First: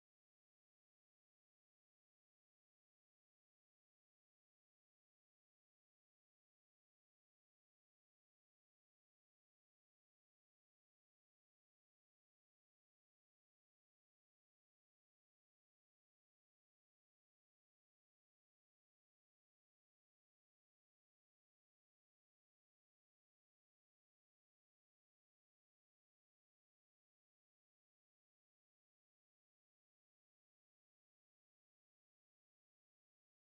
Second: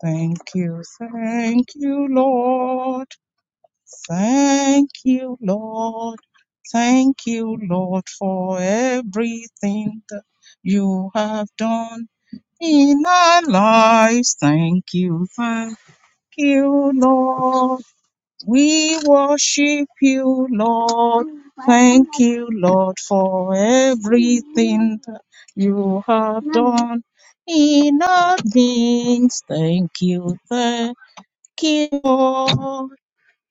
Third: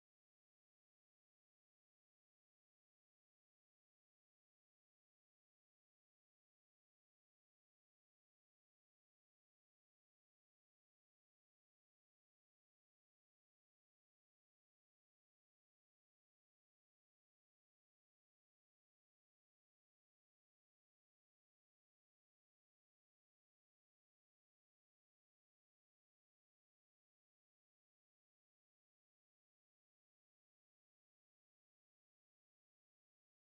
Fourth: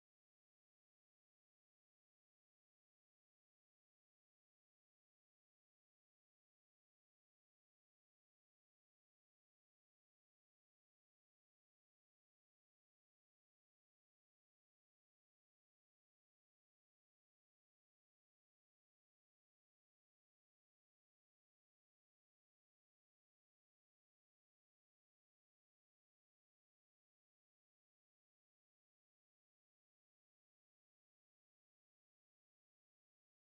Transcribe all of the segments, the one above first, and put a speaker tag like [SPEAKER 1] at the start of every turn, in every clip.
[SPEAKER 1] Thank you, thank you, Lord. Thank you, Lord. Thank you, Lord, for everything that you have done in our lives. Thank you, thank you, Lord. We worship you, Lord. Thank you, Lord, for everything that you have done in our beings. Thank you, thank you, Lord.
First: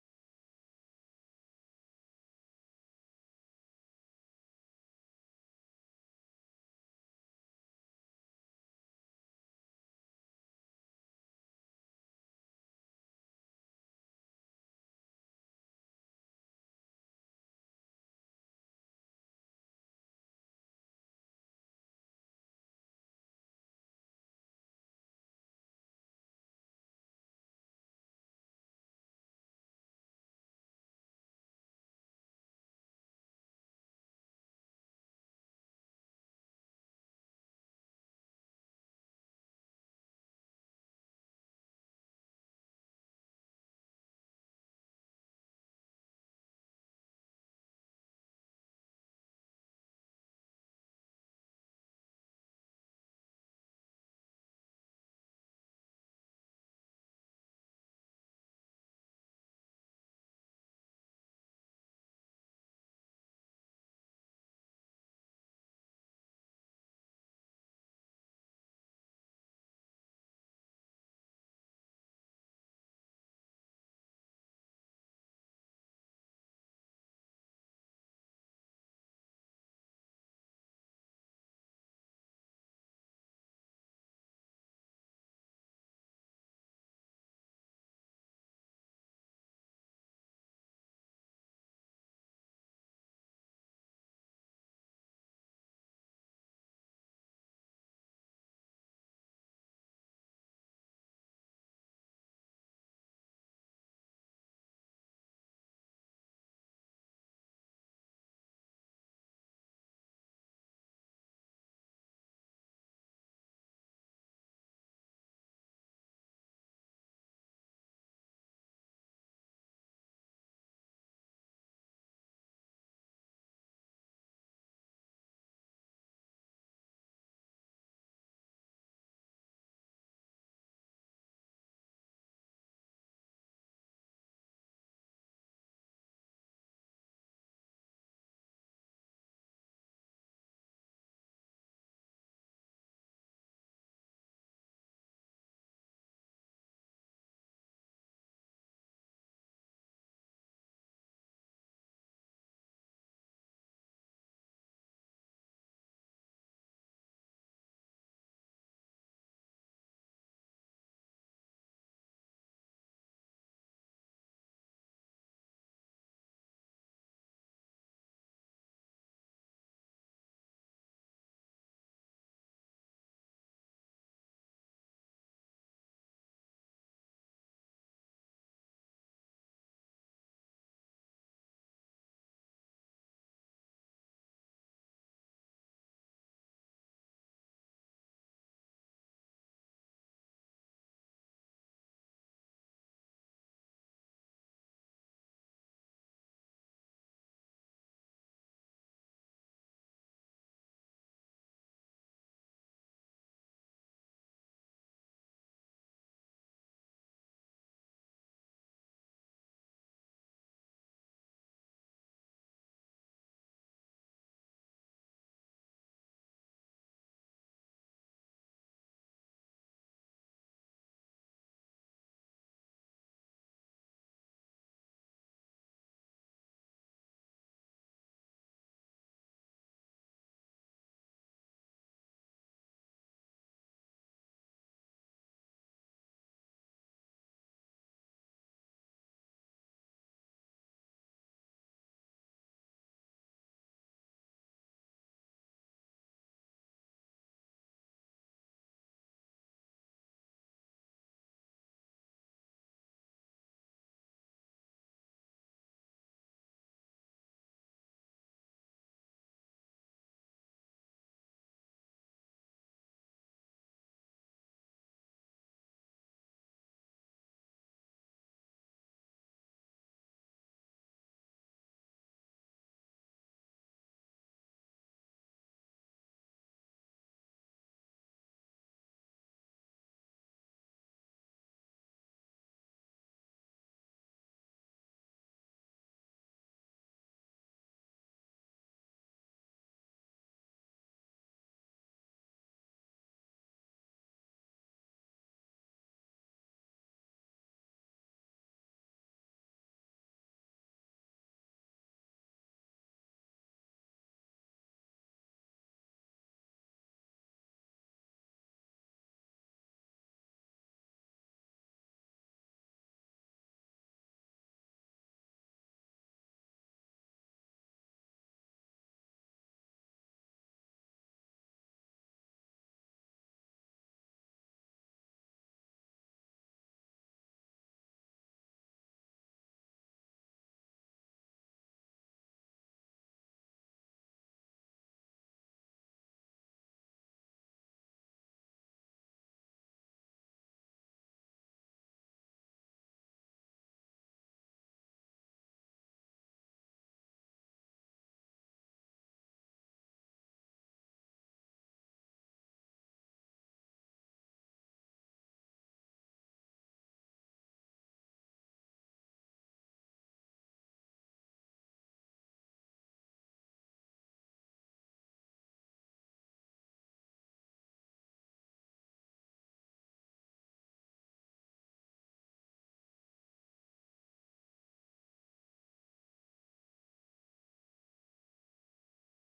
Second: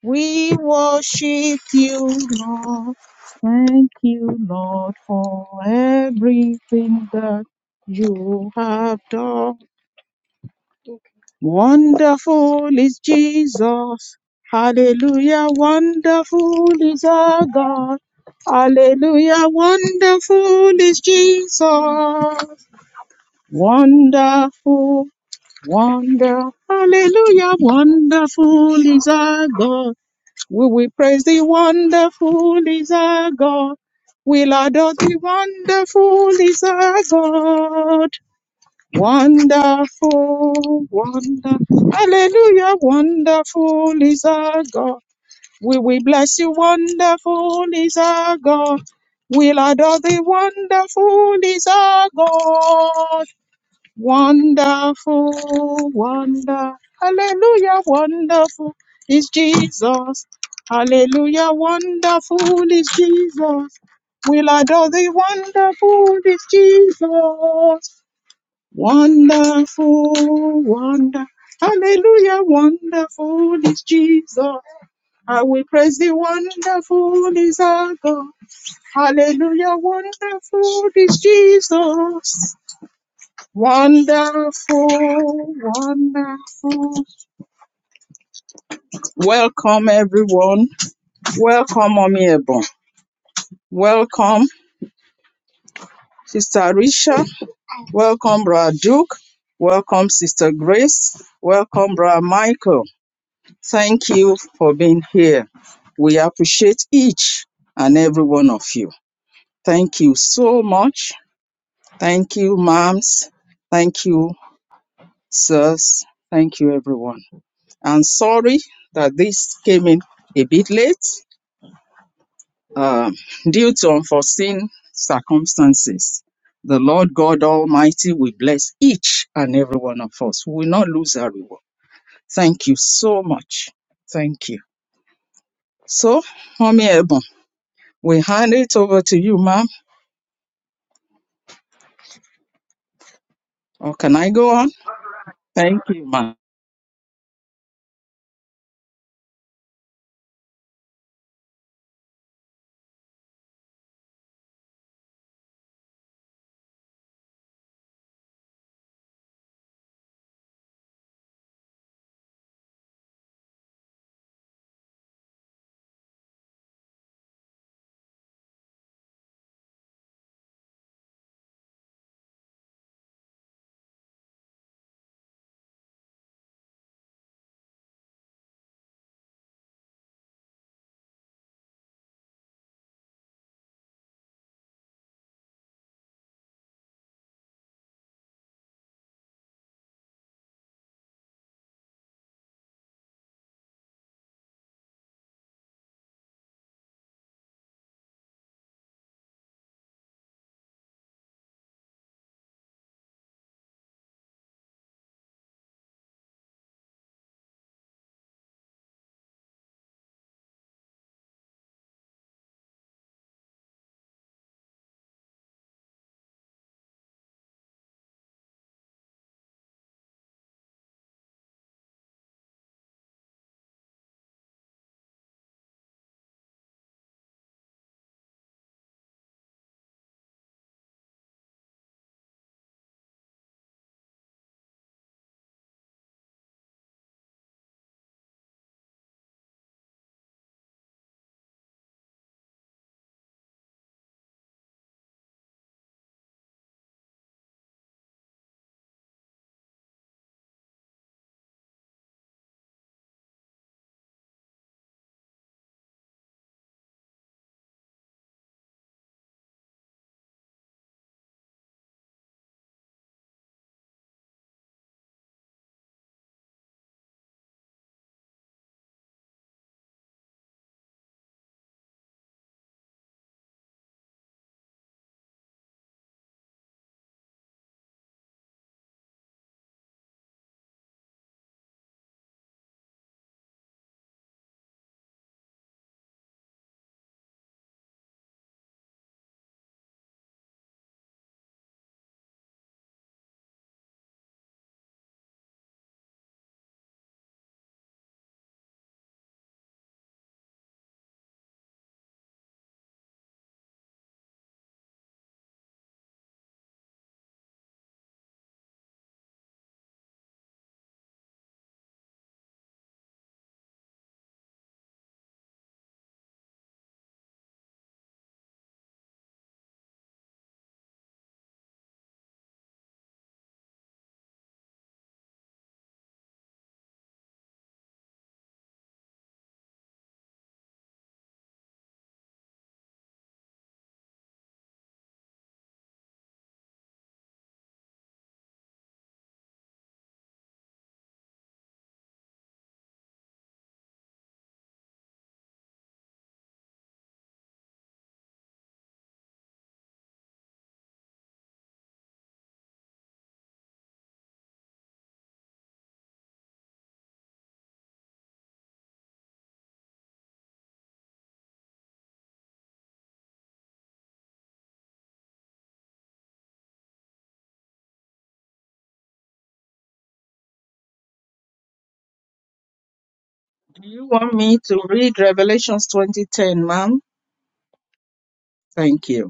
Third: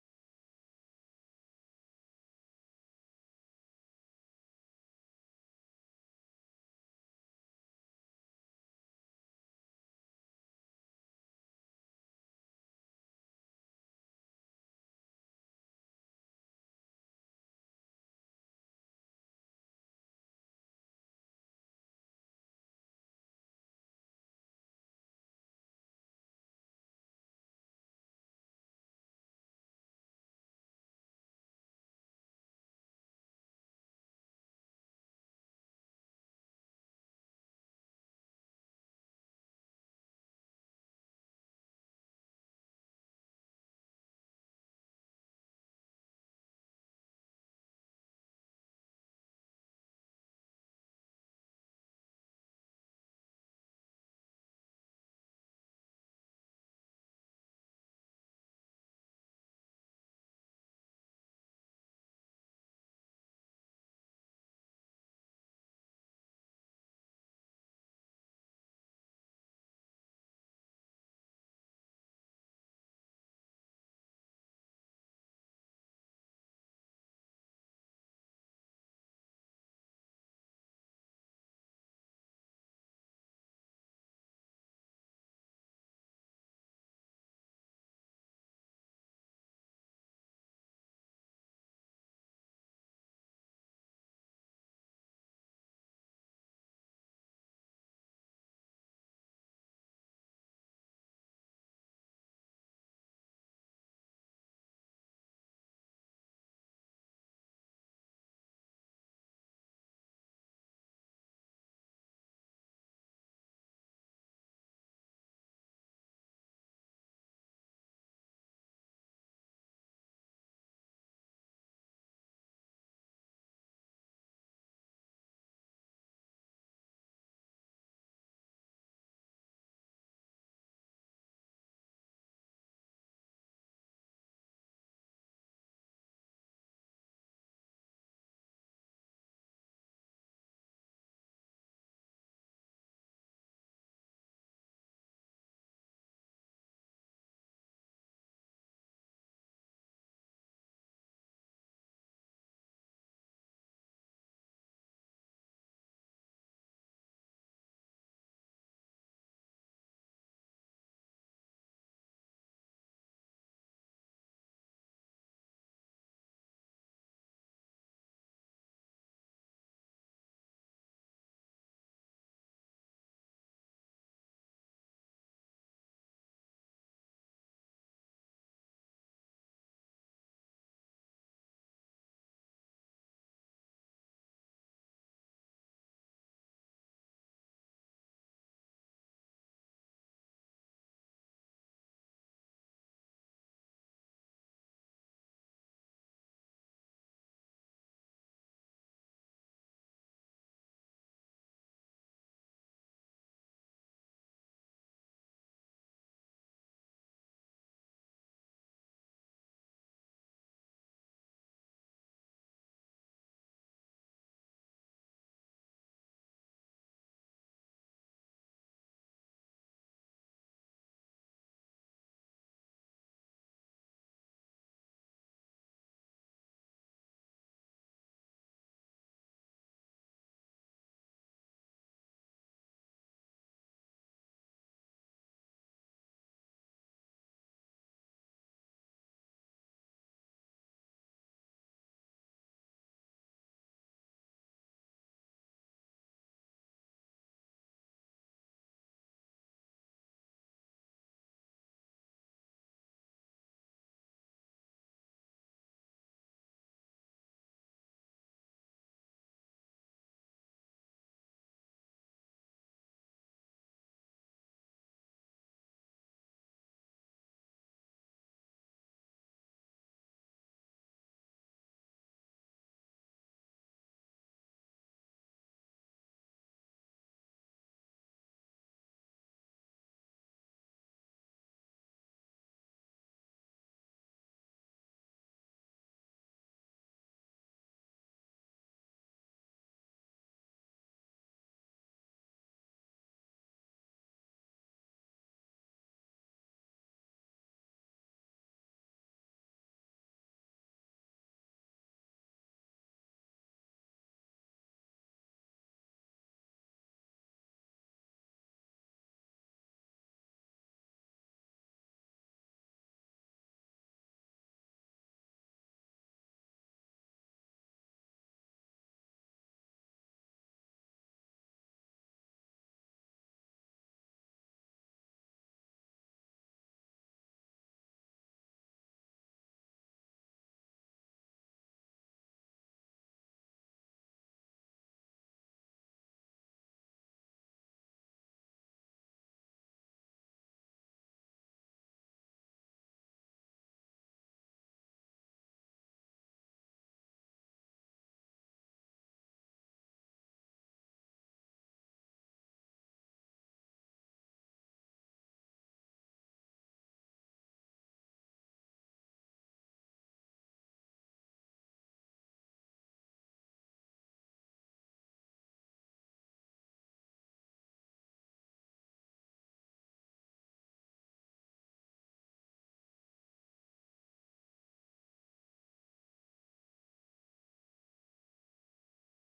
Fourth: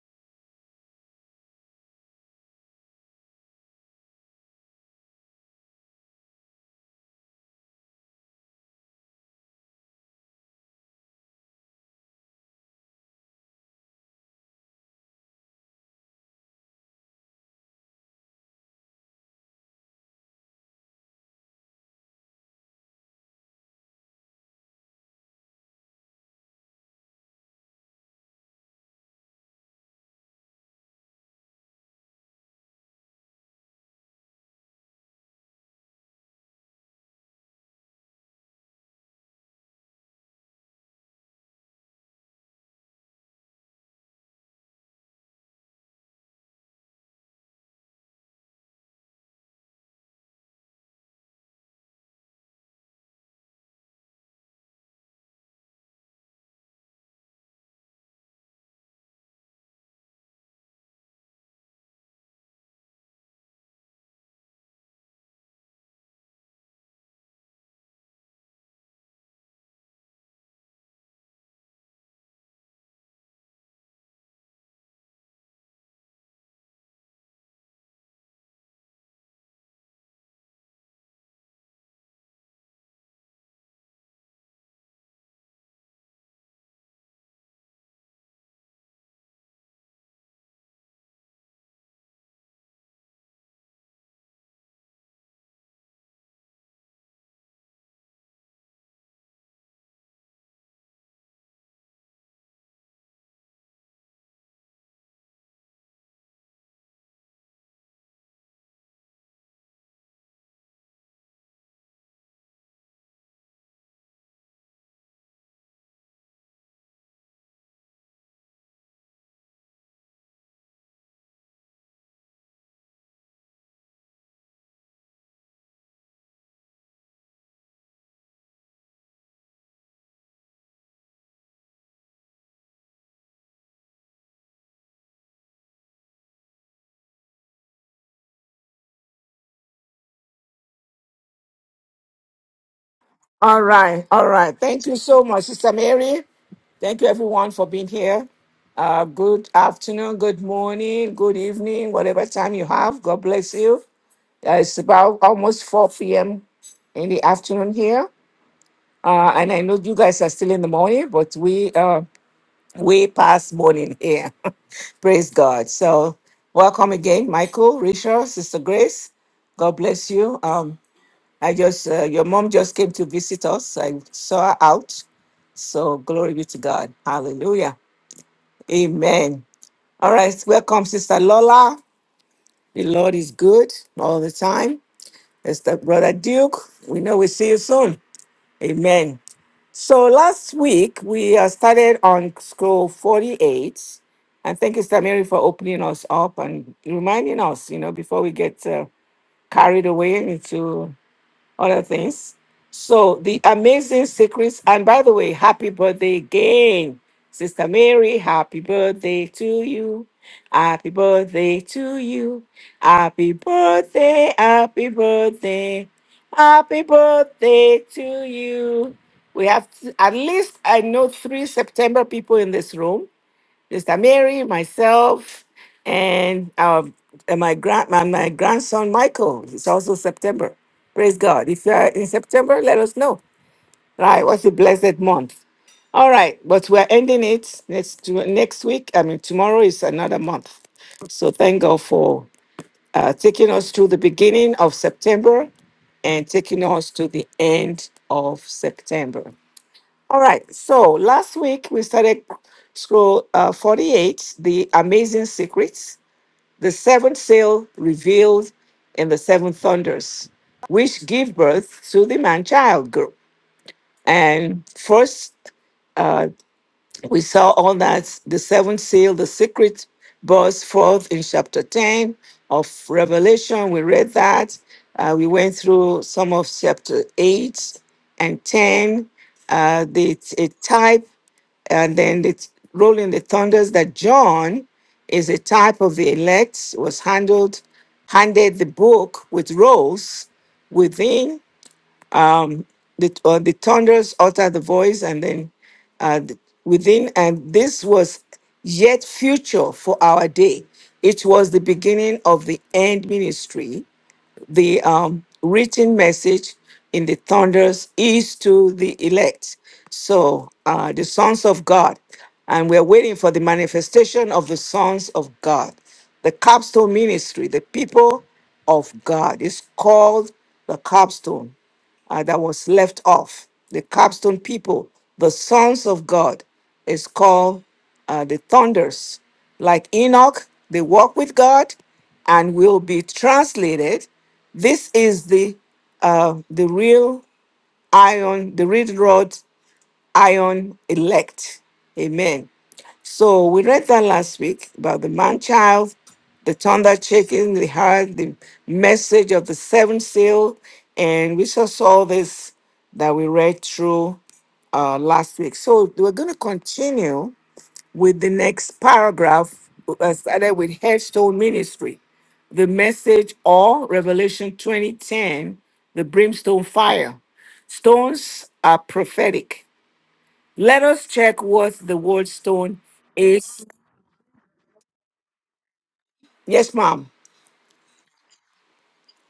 [SPEAKER 1] We worship you, Lord. Thank you, Lord, for everything that you have done. Wonderful is Jesus. Hallelujah. Wonderful is our God. Hallelujah. Wonderful is Jesus. Wonderful Wonder, hallelujah, wonderful is our God. Will we praise the wonderful is our God? We'll adore the wonderful is our God. Wonderful, wonder, hallelujah, wonderful is our God. Will we bless you, wonderful is our God. We'll adore the wonderful is our God. Wonderful, wonder, hallelujah, wonderful is Jesus. Hallelujah, wonderful is Jesus. We'll adore the wonderful is Jesus. Wonderful, wonder, hallelujah, wonderful is Jesus. I will praise the wonderful is our God. Hallelujah, wonderful is Jesus. Wonderful, wonderful. Welcome, everyone. Welcome, Mommy Ebon. Welcome, Sister Risha. Welcome, Brother Duke. Welcome, Sister Grace. Welcome, Brother Michael. Thank you for being here. We appreciate each and every one of you. Thank you so much. Thank you, moms. Thank you, sirs. Thank you, everyone. I'm sorry that this came in a bit late um, due to unforeseen circumstances. The Lord God Almighty will bless each and every one of us. We will not lose our reward. Thank you so much. Thank you. So, Mommy Ebon, we hand it over to you, ma'am.
[SPEAKER 2] All
[SPEAKER 1] Or
[SPEAKER 2] right,
[SPEAKER 1] can
[SPEAKER 2] all
[SPEAKER 1] I go
[SPEAKER 2] right.
[SPEAKER 1] on?
[SPEAKER 2] Thank you so much, Sister
[SPEAKER 1] Thank you,
[SPEAKER 2] Mary.
[SPEAKER 1] ma'am.
[SPEAKER 2] Thank you, everyone, for being here. Uh, good afternoon, good morning, good evening, whatever time you have. God bless you. Uh, it's about almost 4 p.m. in the afternoon here. Uh, and I know you guys are still in the morning, but we uh, way past morning here. Praise God. So, welcome again, Michael, Richard, Sister Grace. God bless you. Um, I just uh, your mom just came to visit us. I saw her out. So glory be to God. Hallelujah. Amen. All right. Welcome, Sister Lola. The Lord is good all the time. Sister Brother Duke. We know we see you soon. Amen. So last week we uh, started on scroll 48. And thank you, Sister Mary, for opening us up and reminding us, you know, before we get uh, carried away into other things. So the amazing secrets, and by the way, happy birthday again, Sister Mary. Happy birthday to you. Happy birthday to you. Happy birthday, happy birthday, happy birthday to you. We have th- at least I know three September people in this room Sister Mary, myself, and um, and my grand my, my grandson Michael. It's also September. Praise God. If you are in September, let us know. Right, what's a blessed month? All right, but we're ending it next to next week. I mean, tomorrow is another month. So thank God for uh, taking us to the beginning of September and taking us to the end of September. All right. So last week we started scroll uh, 48, the amazing secrets, the seventh seal revealed in the seven thunders, which give birth to the man child group. And first, uh, we saw all that the seventh seal, the secret burst forth in chapter 10 of Revelation. We read that. Uh, we went through some of chapter 8 and 10. Uh, the, a type and then the th- rolling the thunders that John is a type of the elect was handled handed the book with rolls within the uh, the thunders utter the voice and then uh, th- within and this was yet future for our day it was the beginning of the end ministry the um, written message in the thunders is to the elect. So, uh, the sons of God, and we're waiting for the manifestation of the sons of God. The capstone ministry, the people of God, is called the capstone uh, that was left off. The capstone people, the sons of God, is called uh, the thunders. Like Enoch, they walk with God and will be translated. This is the uh, the real iron, the real rod iron elect. Amen. So we read that last week about the man child, the thunder shaking the heart, the message of the seventh seal, and we just saw this that we read through uh, last week. So we're going to continue with the next paragraph, uh, started with Headstone Ministry, the message or Revelation 2010, the brimstone fire. Stones are prophetic let us check what the word stone is.
[SPEAKER 1] Do you want me to read Revelations 2010,
[SPEAKER 2] Yes,
[SPEAKER 1] ma'am?
[SPEAKER 2] ma'am.
[SPEAKER 1] Thank you.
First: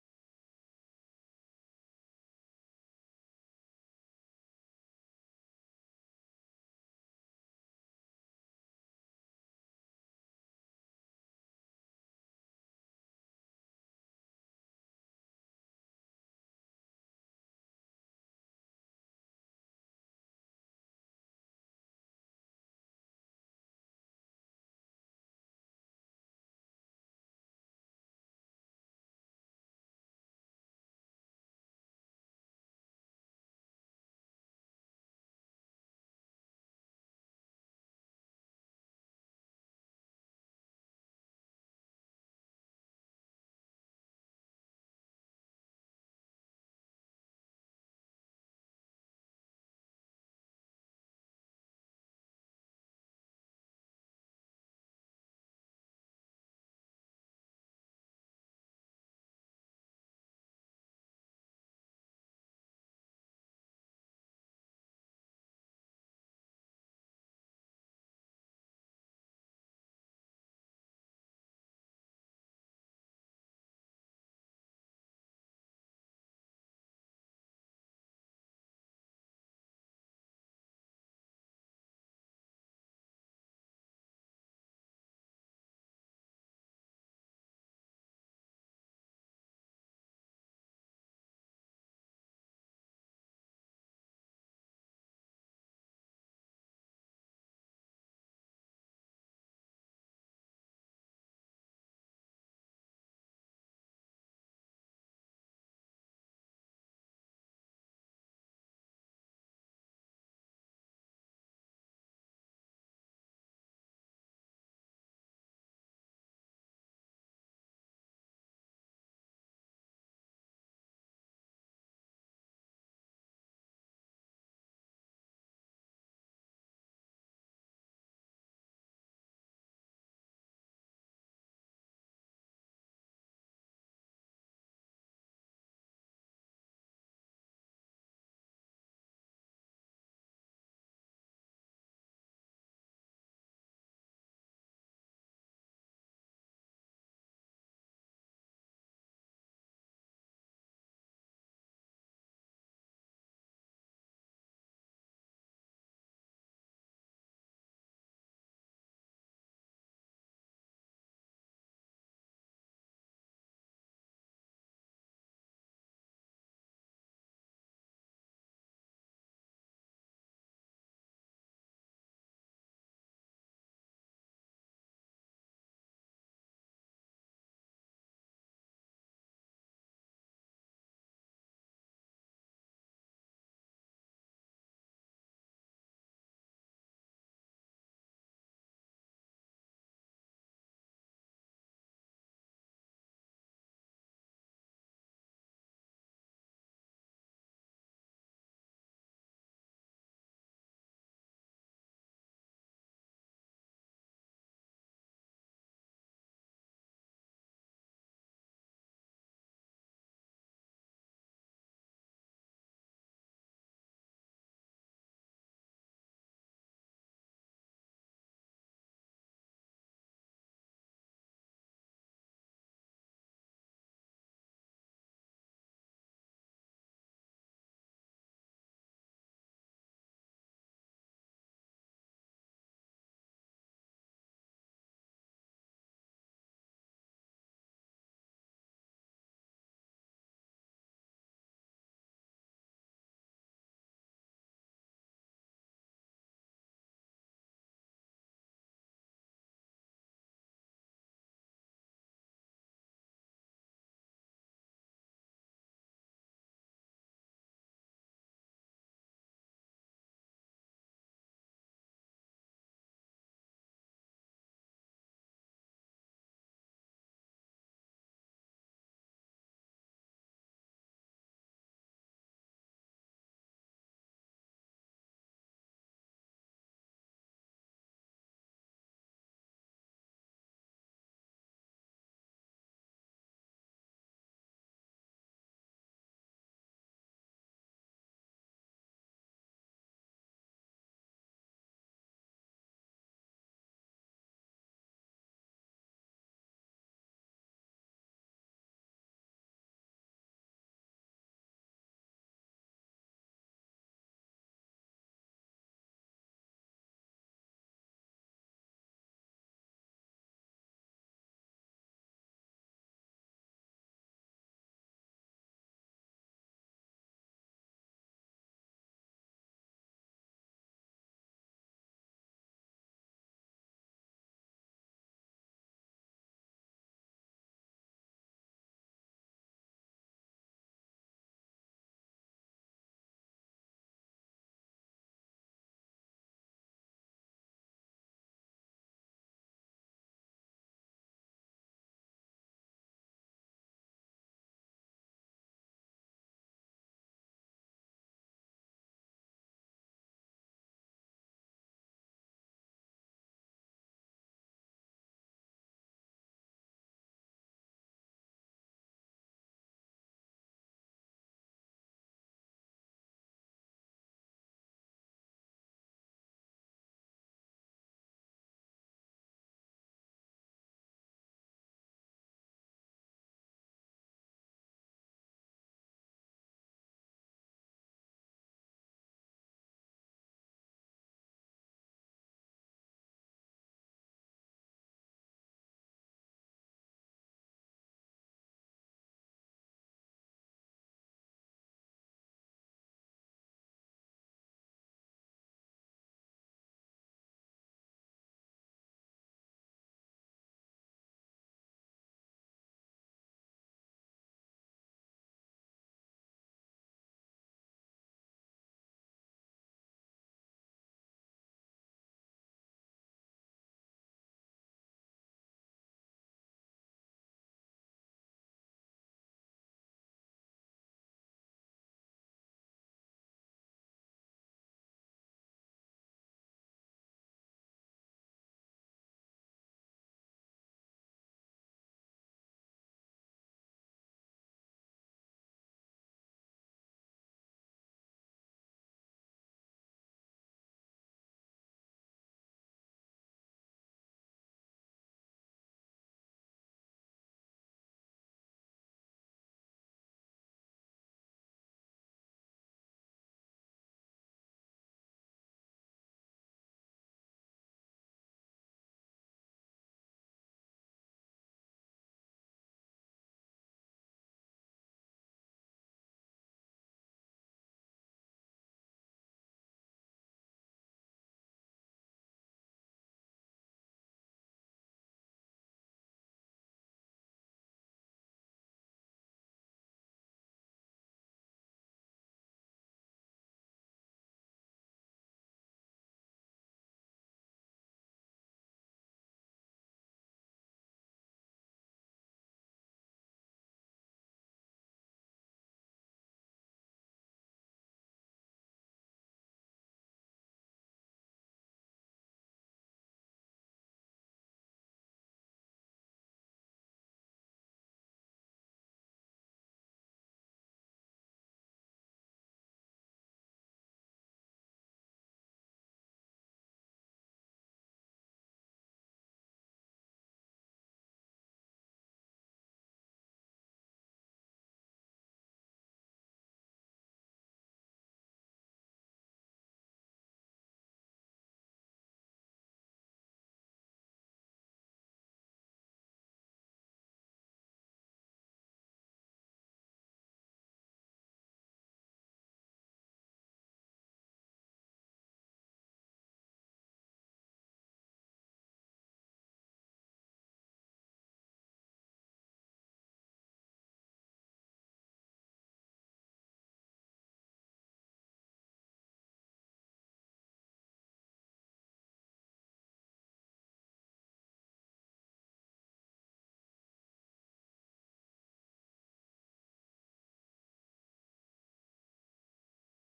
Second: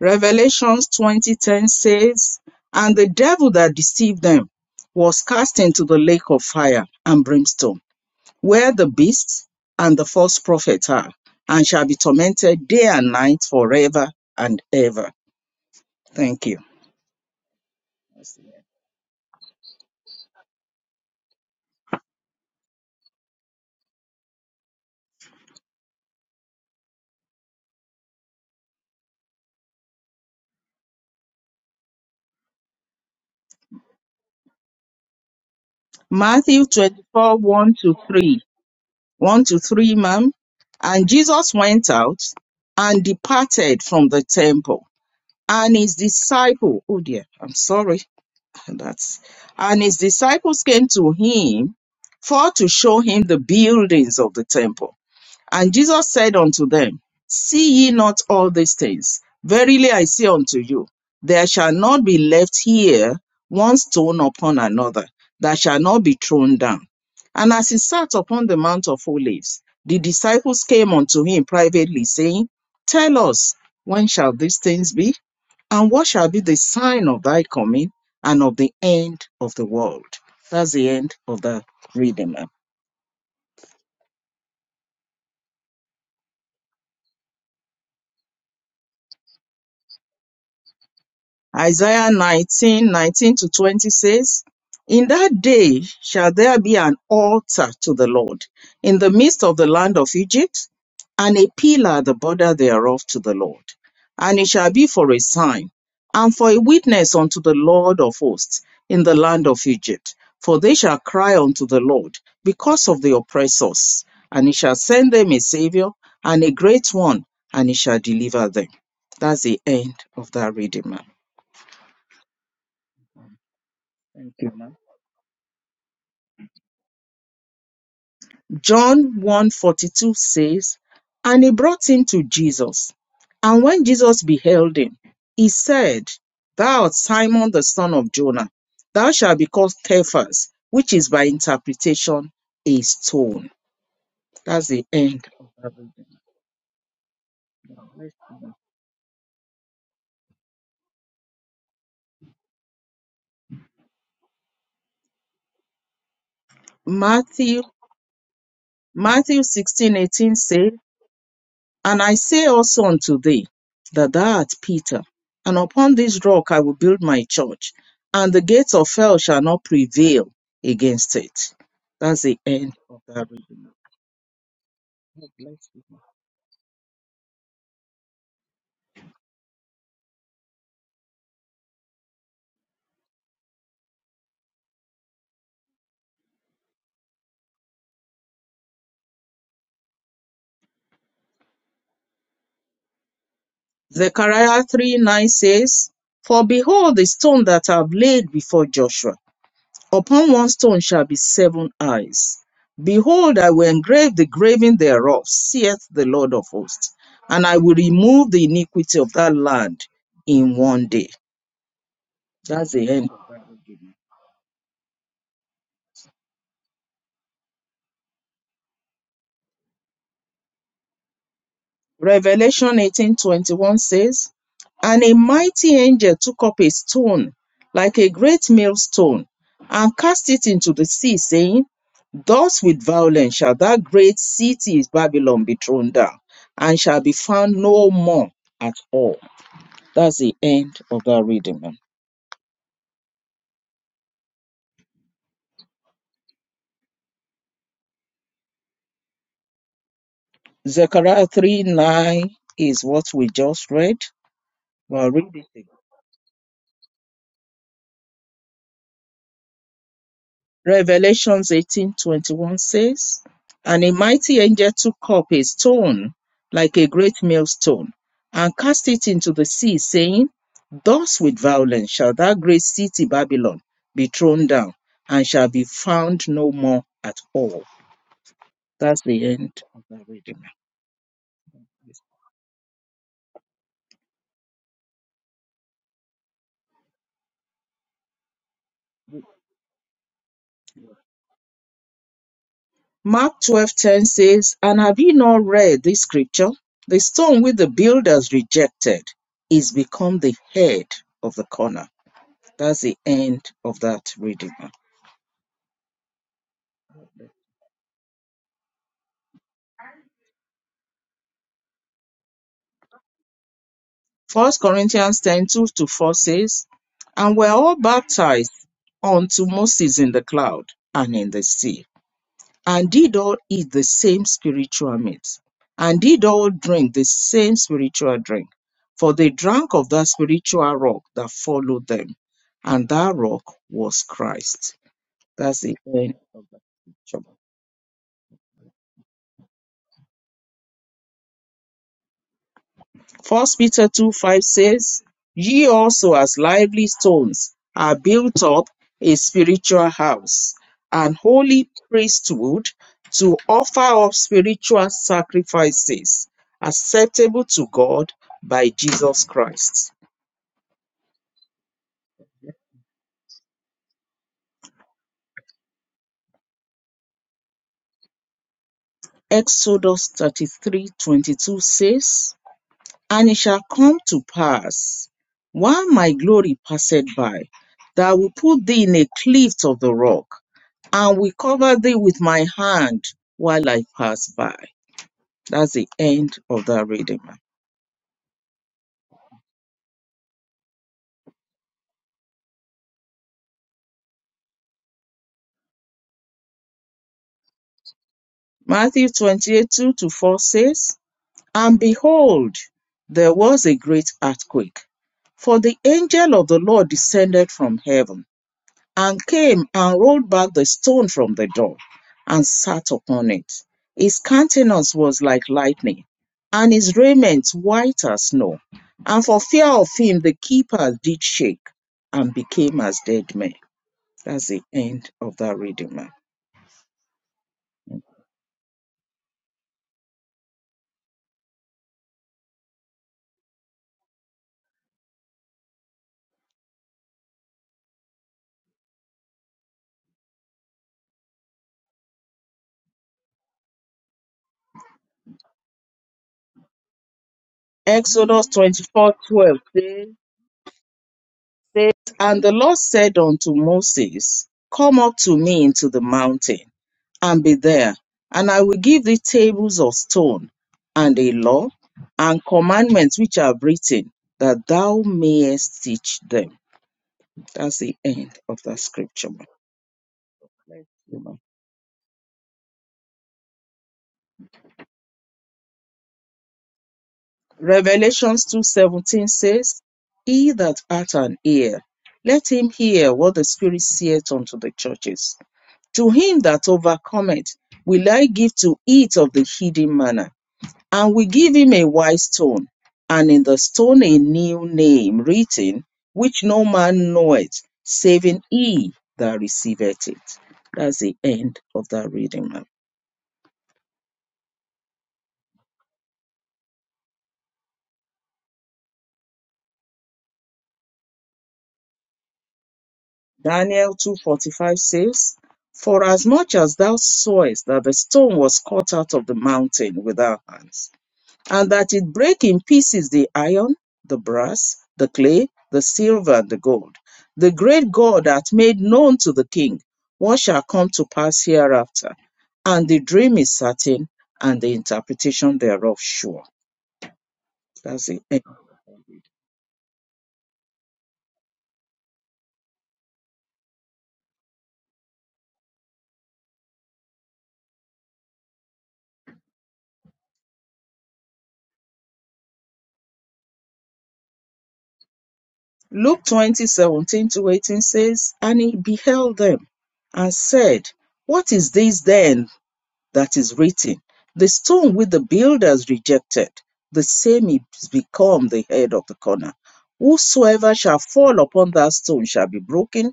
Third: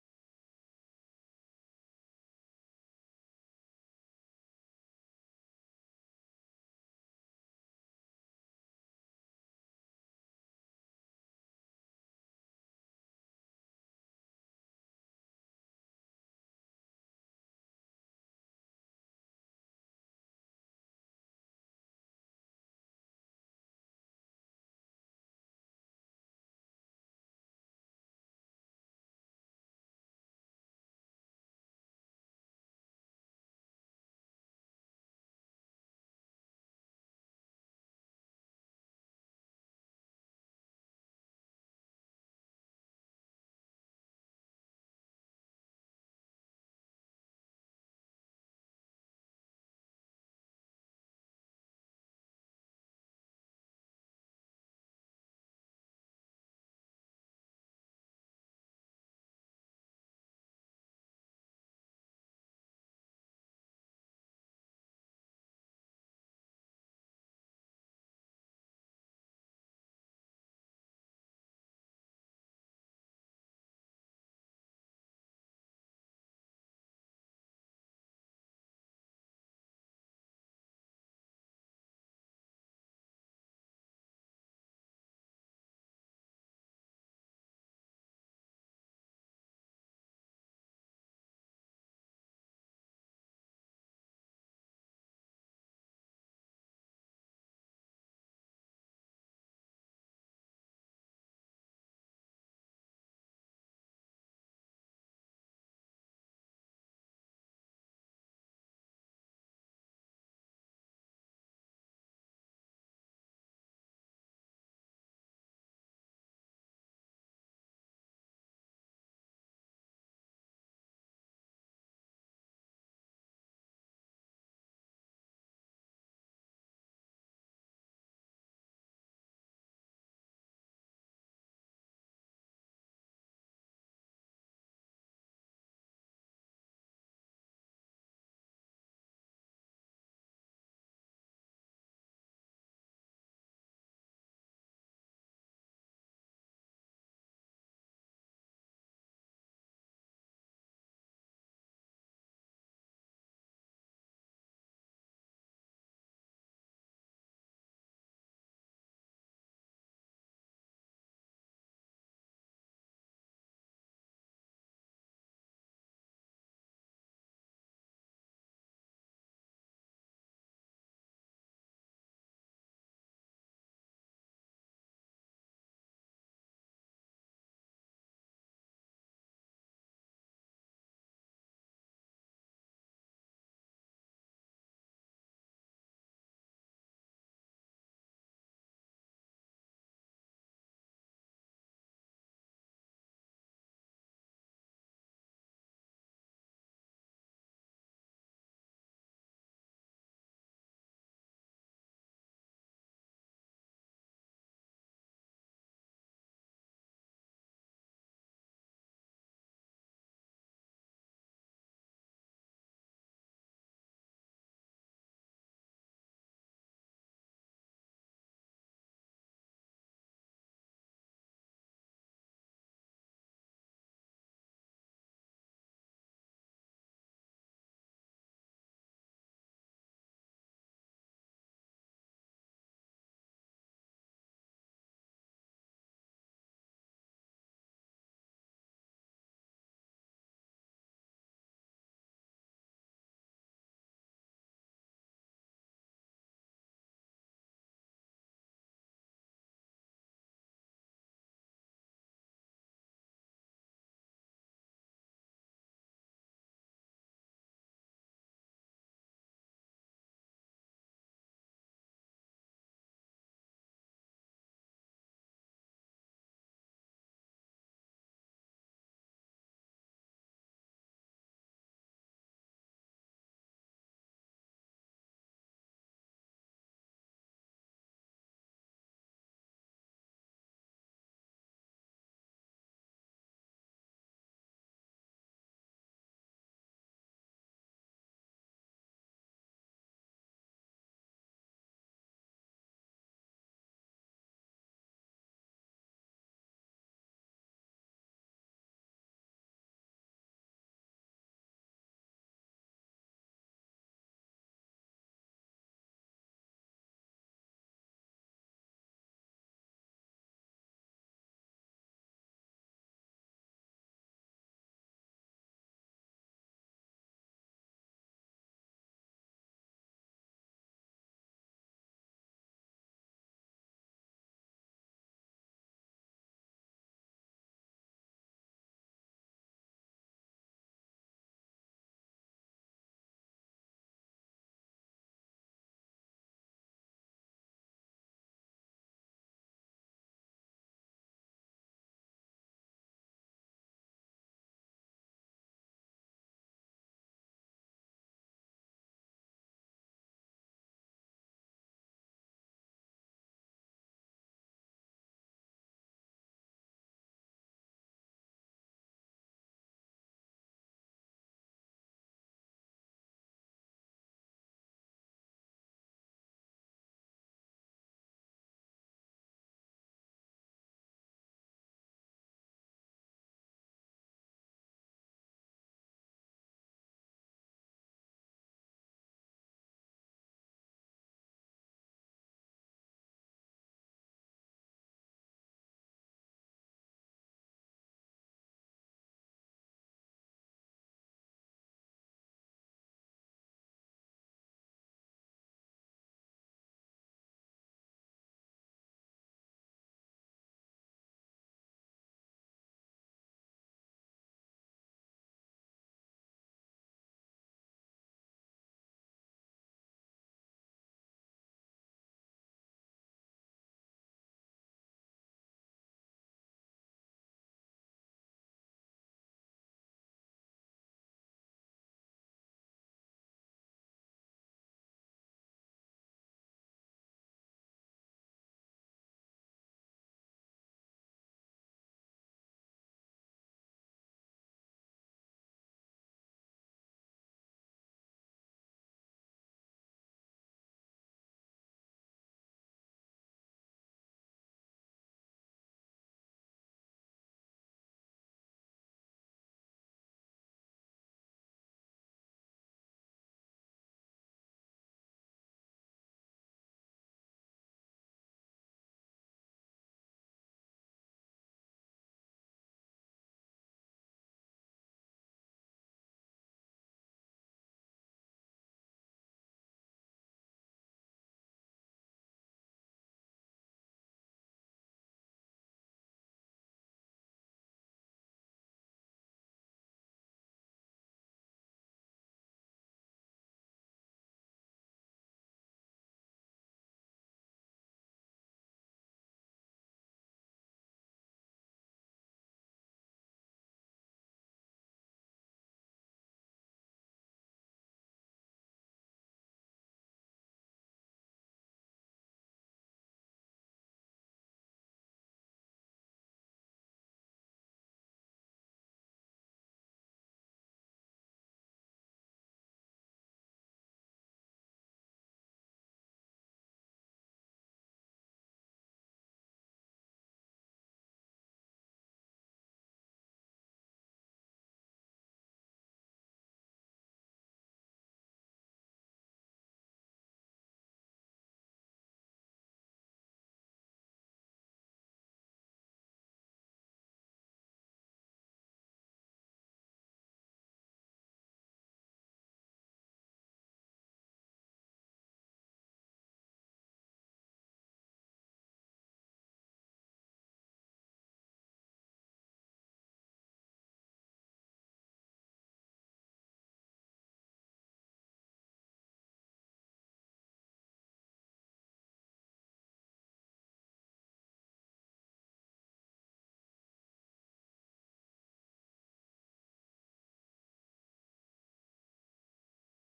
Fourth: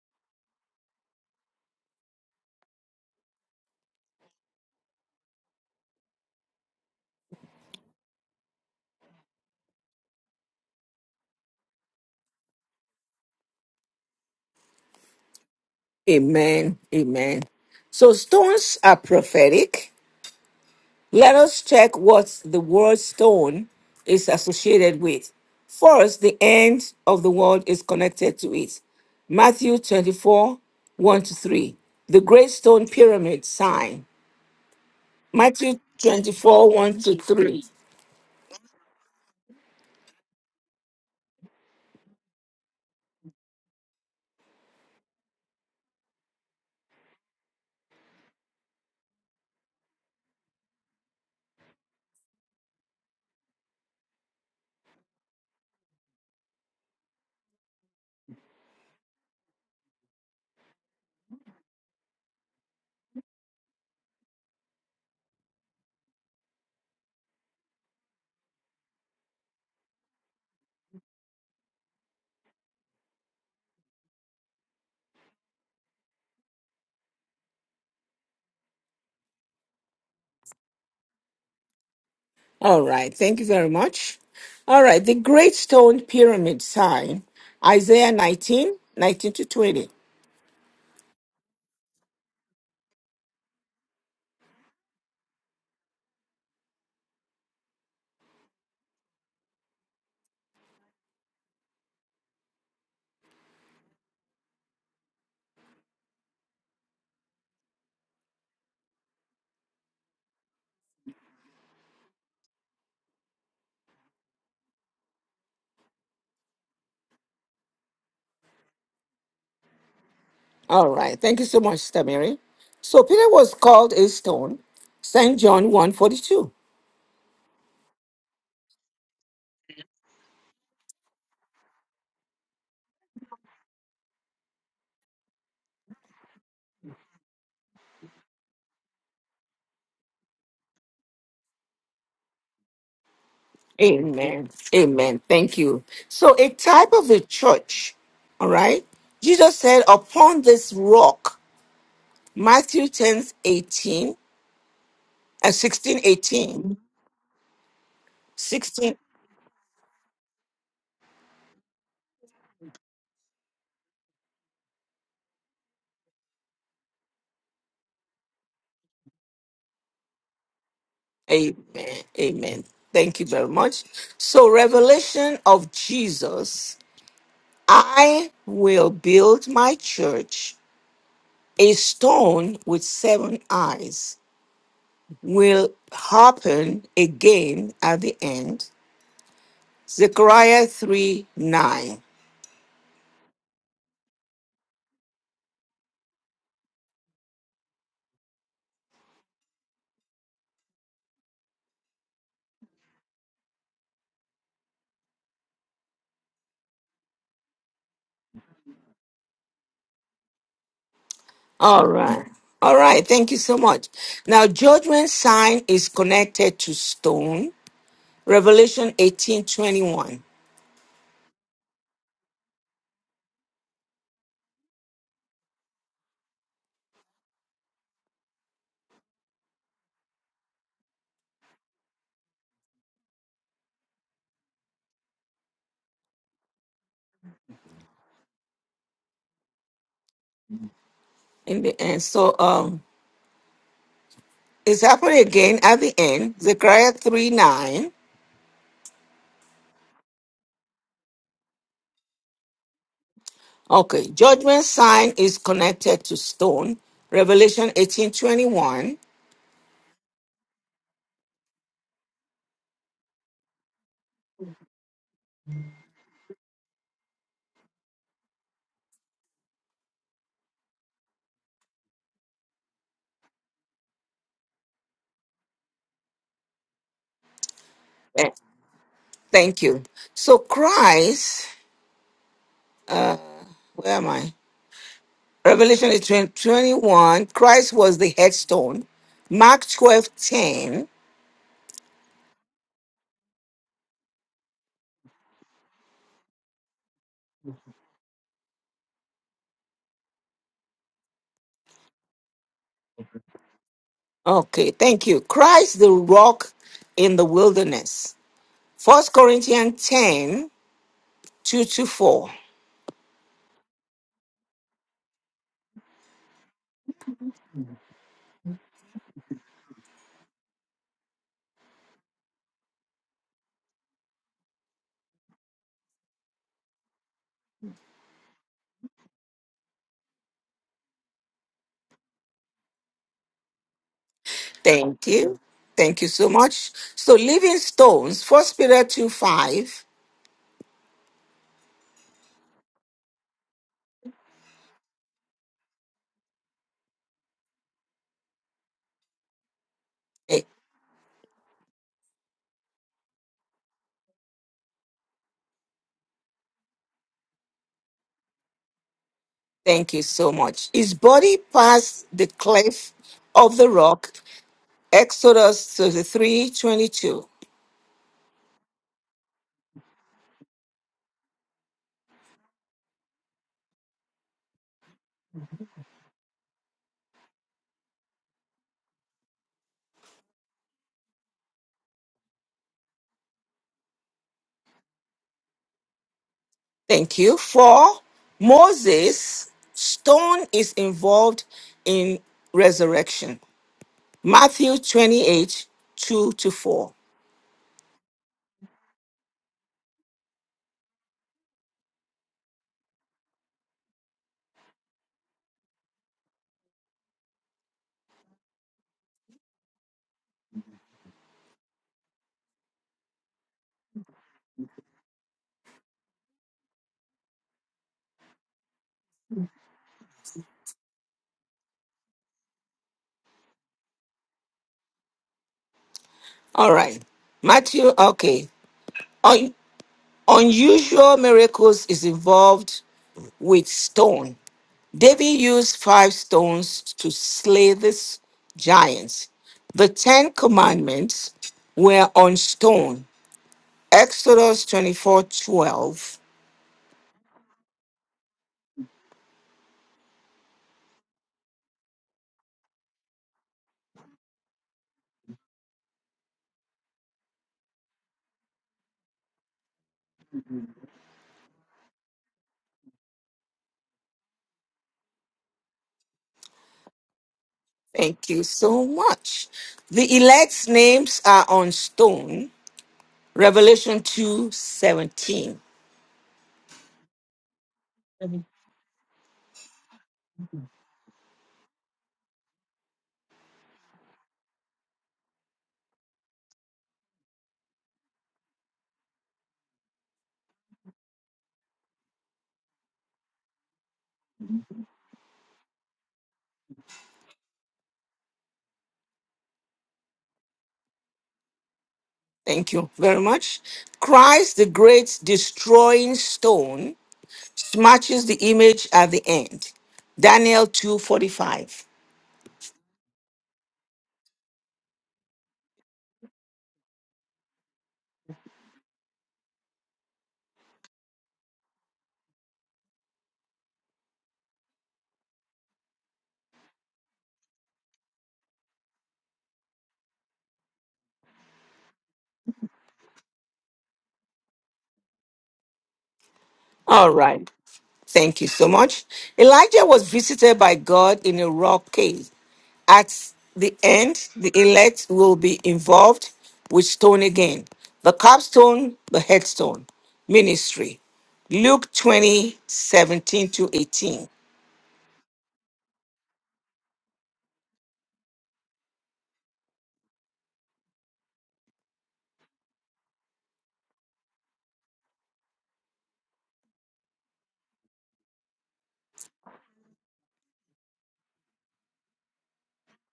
[SPEAKER 1] Revelations 20:10 says, And the devil that deceived them was cast into the lake of fire and brimstone, where the beast and the false prophet are, and shall be tormented day and night forever and ever. Thank you.
[SPEAKER 2] Amen. Amen. So stones are prophetic. Let us check what the word stone is associated with. First, the end of the world is connected to it. Matthew 24, 1 to 3. The great stone pyramid sign. Matthew
[SPEAKER 1] Matthew
[SPEAKER 2] 24, 1 to
[SPEAKER 1] 24,
[SPEAKER 2] 3.
[SPEAKER 1] 1 to 3. 1 to 3, ma'am. And Jesus went out and departed from the temple, and his disciple, oh dear, I'm sorry And that's and his disciples came to him for to show him the buildings of the temple. And Jesus said unto them, See ye not all these things? Verily I say unto you, there shall not be left here one stone upon another that shall not be thrown down. And as he sat upon the Mount of Olives, the disciples came unto him privately, saying, Tell us, when shall these things be? And what shall be the sign of thy coming and of the end of the world? That's the end of the reading.
[SPEAKER 2] All right, thank you very much. All right, the Great Stone Pyramid sign, Isaiah 19, 19 to 20.
[SPEAKER 1] Isaiah 19 19 to 20 says, In that day shall there be an altar to the Lord in the midst of the land of Egypt, and a pillar at the border thereof to the Lord. And it shall be for a sign, and for a witness unto the Lord of hosts in the land of Egypt. For they shall cry unto the Lord because of the oppressors, and he shall send them a Savior, and a great one, and he shall deliver them. That's the end of that reading,
[SPEAKER 2] All
[SPEAKER 1] ma'am.
[SPEAKER 2] right, thank you so much, Sister Mary. So Peter was called a
[SPEAKER 1] Thank you,
[SPEAKER 2] stone,
[SPEAKER 1] ma'am.
[SPEAKER 2] St. John one forty two.
[SPEAKER 1] John 1:42 says, And he brought him to Jesus. And when Jesus beheld him, he said, Thou art Simon the son of Jonah, thou shalt be called Cephas, which is by interpretation a stone.
[SPEAKER 2] Amen.
[SPEAKER 1] That's the
[SPEAKER 2] Amen.
[SPEAKER 1] end. Of
[SPEAKER 2] Thank you.
[SPEAKER 1] Abba.
[SPEAKER 2] So a type of the church, all right? Jesus said, upon this rock, Matthew 10 18 and 16,
[SPEAKER 1] Matthew
[SPEAKER 2] eighteen.
[SPEAKER 1] Matthew 16:18 says, And I say also unto thee that thou art Peter, and upon this rock I will build my church, and the gates of hell shall not prevail against it.
[SPEAKER 2] Amen.
[SPEAKER 1] That's the
[SPEAKER 2] Amen.
[SPEAKER 1] end of
[SPEAKER 2] Thank you
[SPEAKER 1] that
[SPEAKER 2] very
[SPEAKER 1] reading.
[SPEAKER 2] much. So,
[SPEAKER 1] God
[SPEAKER 2] revelation
[SPEAKER 1] bless
[SPEAKER 2] of
[SPEAKER 1] you.
[SPEAKER 2] Jesus I will build my church. A stone with seven eyes will happen again at the end. Zechariah 3 9.
[SPEAKER 1] Zechariah 3 9 says, For behold, the stone that I have laid before Joshua, upon one stone shall be seven eyes. Behold, I will engrave the graving thereof, saith the Lord of hosts, and I will remove the iniquity of that land in one day.
[SPEAKER 2] All right.
[SPEAKER 1] That's
[SPEAKER 2] All
[SPEAKER 1] the
[SPEAKER 2] right.
[SPEAKER 1] end.
[SPEAKER 2] Thank you so much. Now, judgment sign is connected to stone. Revelation eighteen twenty one.
[SPEAKER 1] Revelation eighteen twenty one says, And a mighty angel took up a stone, like a great millstone, and cast it into the sea, saying, Thus with violence shall that great city Babylon be thrown down, and shall be found no more at all. That's the end of that reading.
[SPEAKER 2] In
[SPEAKER 1] ma'am.
[SPEAKER 2] the end. So, um. It's happening again at the end, Zechariah 3 9.
[SPEAKER 1] Zechariah 3 9 is what we just read.
[SPEAKER 2] Okay, judgment
[SPEAKER 1] Well,
[SPEAKER 2] sign
[SPEAKER 1] read
[SPEAKER 2] is
[SPEAKER 1] it again.
[SPEAKER 2] connected to stone, Revelation eighteen twenty one.
[SPEAKER 1] Revelations 18:21 says, And a mighty angel took up a stone like a great millstone and cast it into the sea, saying, Thus with violence shall that great city Babylon be thrown down and shall be found no more at all. That's the end
[SPEAKER 2] Thank
[SPEAKER 1] of
[SPEAKER 2] you.
[SPEAKER 1] the
[SPEAKER 2] So
[SPEAKER 1] reading.
[SPEAKER 2] Christ, where am I? Revelation 18 21. Christ was the headstone. Mark twelve ten.
[SPEAKER 1] Mark 12:10 says, And have ye not read this scripture? The stone which the builders rejected is become the head of the corner That's the end of that reading.
[SPEAKER 2] Okay, thank you. Christ the rock in the wilderness. First Corinthians 10 2 to 4.
[SPEAKER 1] First Corinthians 10 2 to 4 says, And we're all baptized unto Moses in the cloud and in the sea, and did all eat the same spiritual meat, and did all drink the same spiritual drink. For they drank of that spiritual rock that followed them, and that rock was Christ.
[SPEAKER 2] Thank you.
[SPEAKER 1] That's the
[SPEAKER 2] Thank you
[SPEAKER 1] end.
[SPEAKER 2] so much. So, Living Stones, First Peter 2 5.
[SPEAKER 1] First Peter two five says, Ye also as lively stones are built up a spiritual
[SPEAKER 2] Eh,
[SPEAKER 1] house, an holy priesthood to offer up spiritual sacrifices acceptable to God by Jesus Christ.
[SPEAKER 2] Thank you so much. His body passed the cliff of the rock, Exodus thirty three twenty two.
[SPEAKER 1] Exodus 33:22 says, And it shall come to pass, while my glory passeth by, that I will put thee in a cleft of the rock, and will cover thee with my hand while I pass by. That's the end of that
[SPEAKER 2] Thank
[SPEAKER 1] reading.
[SPEAKER 2] you. For Moses, stone is involved in resurrection. Matthew 28 2 to 4.
[SPEAKER 1] Matthew 28 2 to 4 says, And behold, there was a great earthquake, for the angel of the Lord descended from heaven and came and rolled back the stone from the door and sat upon it. His countenance was like lightning, and his raiment white as snow. And for fear of him, the keepers did shake and became as dead men. That's the end of that reading, ma'am.
[SPEAKER 2] All right. Matthew, okay. Un- unusual miracles is involved with stone. David used five stones to slay this giants. The Ten Commandments were on stone. Exodus 24, 12.
[SPEAKER 1] Exodus twenty-four twelve. And the Lord said unto Moses, Come up to me into the mountain and be there. And I will give thee tables of stone, and a law, and commandments which are written, that thou mayest teach them. That's the
[SPEAKER 2] Thank
[SPEAKER 1] end
[SPEAKER 2] you
[SPEAKER 1] of that
[SPEAKER 2] so
[SPEAKER 1] scripture. ma'am.
[SPEAKER 2] much. The elect's
[SPEAKER 1] Thank you,
[SPEAKER 2] names
[SPEAKER 1] ma'am.
[SPEAKER 2] are on stone. Revelation 2, 17.
[SPEAKER 1] Revelations 2.17 says, He that hath an ear, let him hear what the Spirit saith unto the churches. To him that overcometh will I give to eat of the hidden manna And we give him a wise stone, and in the stone a new name written, which no man knoweth, saving he that receiveth it. That's the end of that reading, ma'am.
[SPEAKER 2] Thank you very much. Christ, the great destroying stone, smashes the image at the end. Daniel 2, 45.
[SPEAKER 1] Daniel 2.45 says, For as much as thou sawest that the stone was cut out of the mountain with our hands, and that it break in pieces the iron, the brass, the clay, the silver, and the gold. The great God hath made known to the king what shall come to pass hereafter. And the dream is certain, and the interpretation thereof sure.
[SPEAKER 2] All right.
[SPEAKER 1] That's it.
[SPEAKER 2] Thank
[SPEAKER 1] Eh,
[SPEAKER 2] you so much. Elijah was visited by God in a rock cave. At the end, the elect will be involved with stone again. The capstone, the headstone, ministry. Luke 20 17 to 18.
[SPEAKER 1] Luke twenty seventeen to 18 says, And he beheld them and said, What is this then that is written, The stone which the builders rejected, the same is become the head of the corner. Whosoever shall fall upon that stone shall be broken,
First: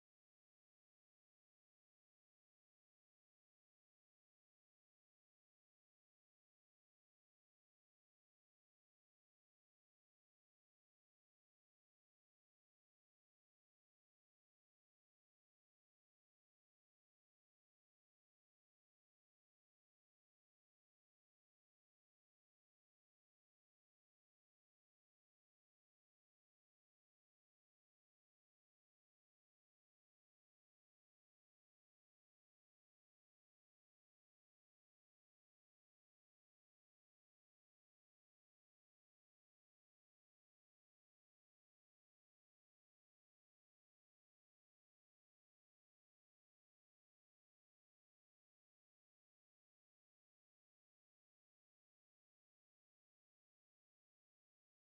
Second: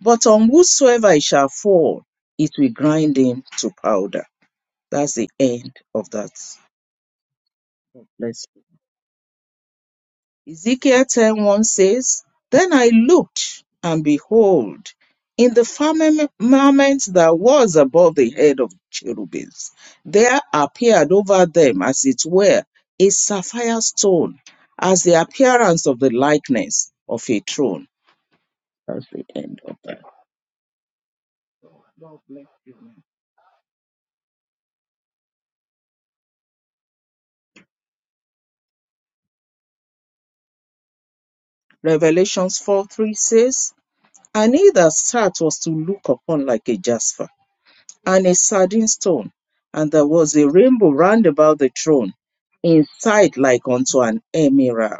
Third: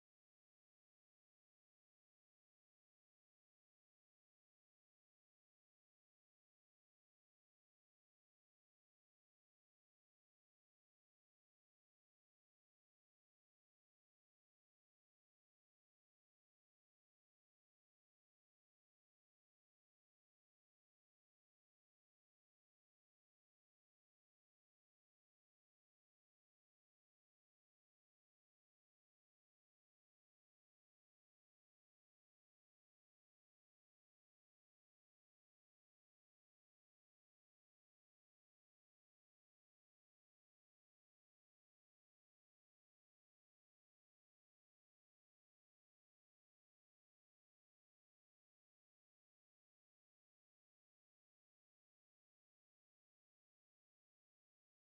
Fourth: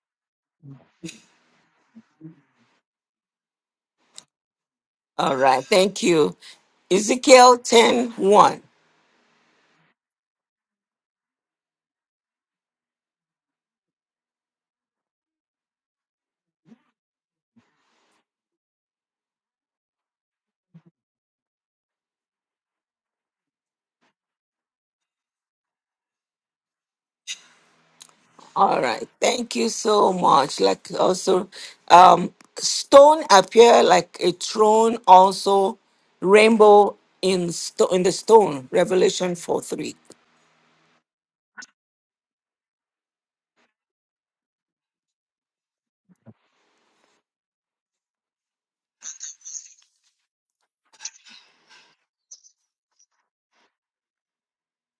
[SPEAKER 1] but on whosoever it shall fall, it will grind him to powder. That's the
[SPEAKER 2] All right,
[SPEAKER 1] end
[SPEAKER 2] thank
[SPEAKER 1] of that.
[SPEAKER 2] you. Ezekiel
[SPEAKER 1] Let's
[SPEAKER 2] 10,
[SPEAKER 1] Ezekiel 10:1 says, Then I looked, and behold, in the firmament that was above the head of cherubims, there appeared over them, as it were, a sapphire stone, as the appearance of the likeness of a throne.
[SPEAKER 2] All
[SPEAKER 1] That's
[SPEAKER 2] right.
[SPEAKER 1] the
[SPEAKER 2] Thank
[SPEAKER 1] end
[SPEAKER 2] you
[SPEAKER 1] of that.
[SPEAKER 2] so much. Like also,
[SPEAKER 1] God
[SPEAKER 2] um,
[SPEAKER 1] bless you.
[SPEAKER 2] stone appear like a throne. Also, rainbow in stone in the stone. Revelation four three.
[SPEAKER 1] Revelations 4 3 says, And he that sat was to look upon like a jasper, and a sardine stone, and there was a rainbow round about the throne, inside like unto an emerald.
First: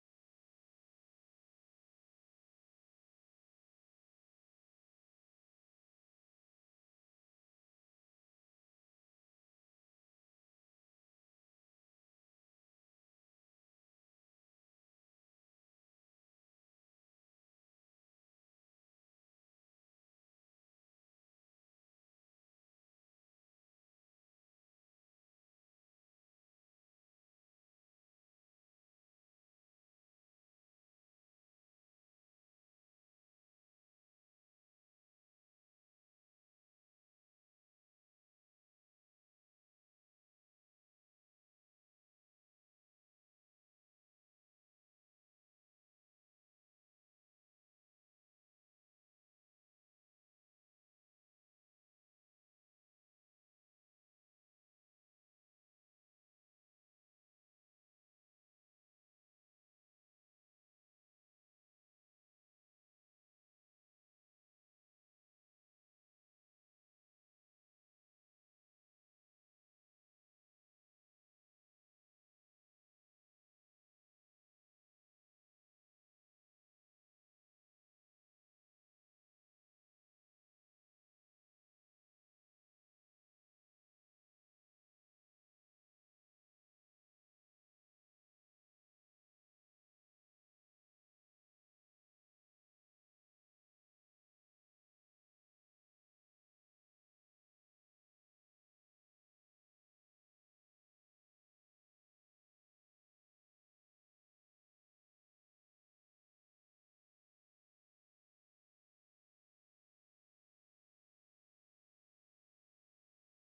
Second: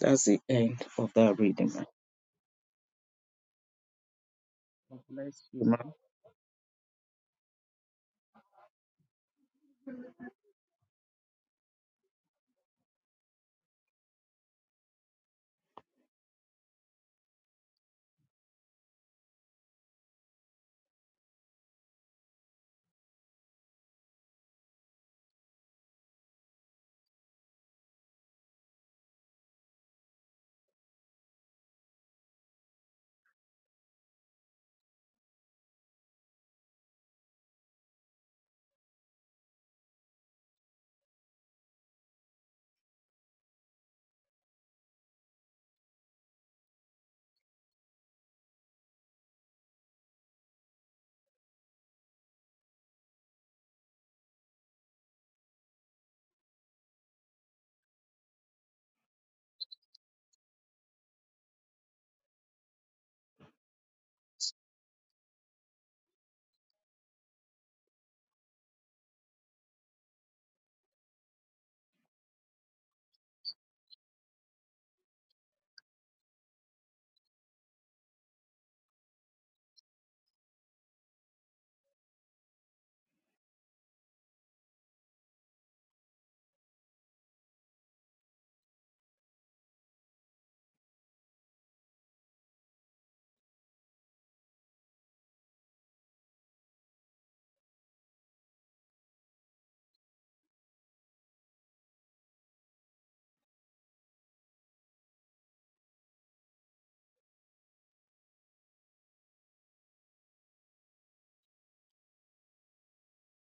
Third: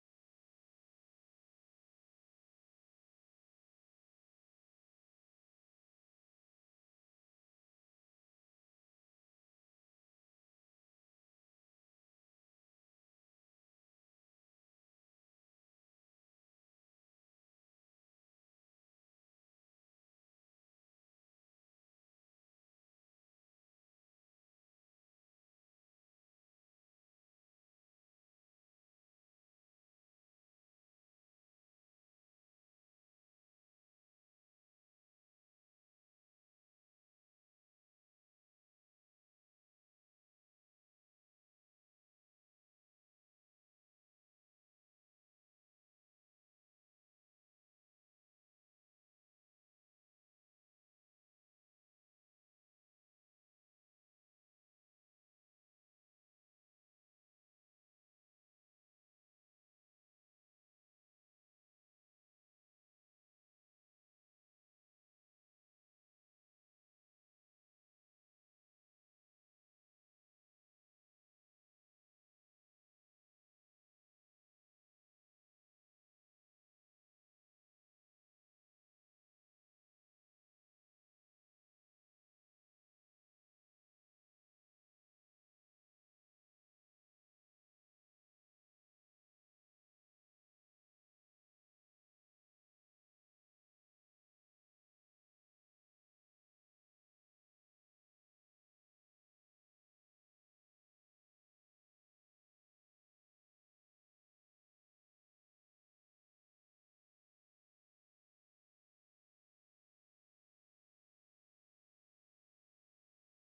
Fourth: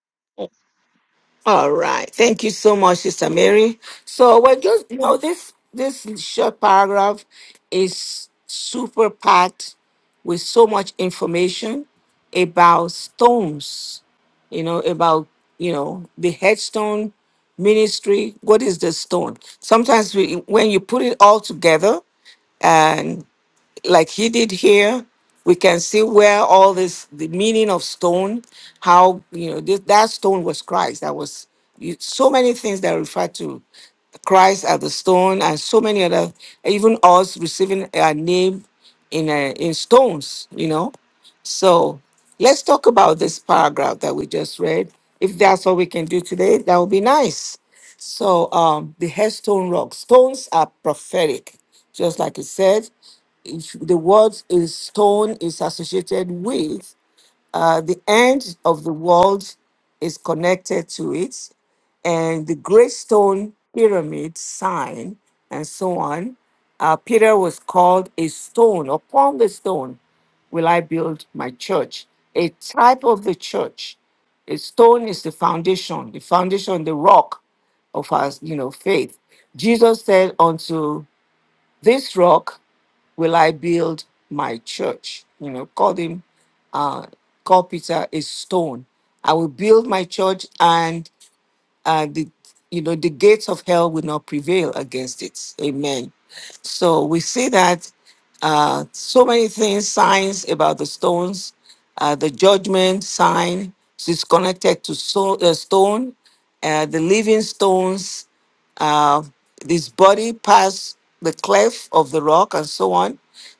[SPEAKER 1] That's the end of that
[SPEAKER 2] All
[SPEAKER 1] reading.
[SPEAKER 2] right. Thank you so much, Sister Mary. So we're just you
[SPEAKER 1] God
[SPEAKER 2] know
[SPEAKER 1] Bless
[SPEAKER 2] this
[SPEAKER 1] you, ma'am.
[SPEAKER 2] this short paragraph is super packed with so much information about stones, you know, about you know the headstone ministry. What is the stone? Sometimes we when you put it all together like he did here we can see where all this the meaning of stone how you know this, that stone was christ that was you- so many things that refer to christ as the stone and so many other even us receiving a name in a, in stones you know so let's talk about this paragraph that we just read. If that's what we can do today, that would be nice. So um, the headstone rock stones are prophetic, just like it said. If the word is stone is associated with uh, the end of the world is connected to it and the great stone pyramid sign and so on uh, peter was called a stone upon the stone will i build my church a type of the church a stone is the foundation the foundation the rock of our you know faith jesus said unto this rock will i build my church you know called him uh call peter a stone i will build my church and and the, you know the gates of hell will not prevail against it amen so we see that uh, so many things signs about the stones uh, the judgment sign is connected to so, uh, stone uh, the living stones uh, his body passed the cleft of the rock and so on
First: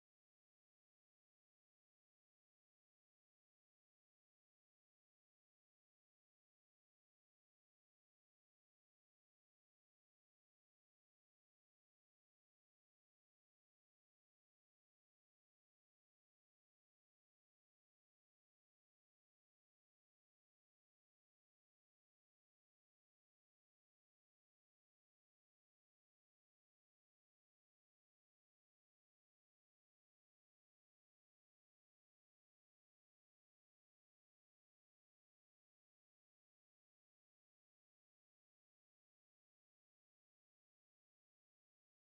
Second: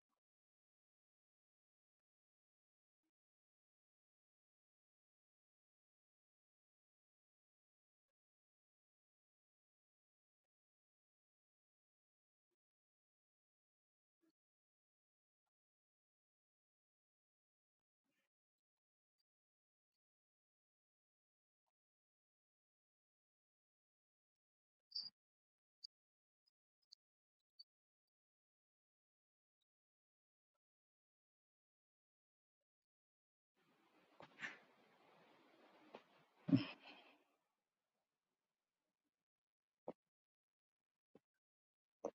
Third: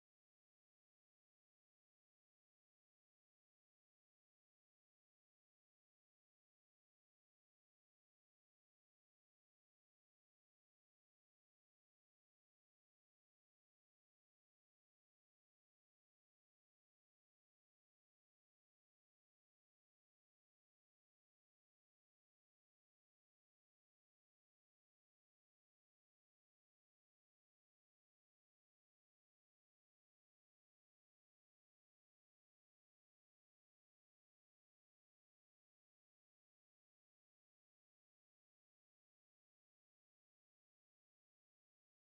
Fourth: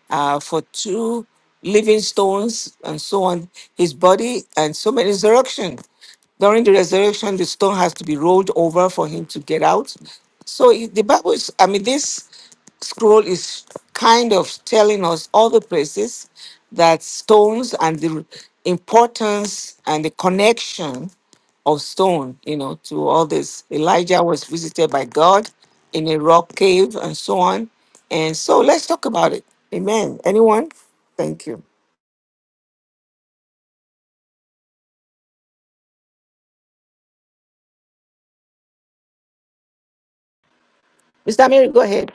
[SPEAKER 2] uh, for two living stones and so on. His body and so many resurrection. During the resurrection, the stone has to be rolled over for him to get out. So it- the Bible is, I mean, this scroll is kind of telling us all the places that stones and the importance and the connection of stone, you know, to all this. Elijah was visited by God in a rock cave and so on. And so let's talk about it. Amen. Anyone? Thank you. Mr. Mary, go ahead.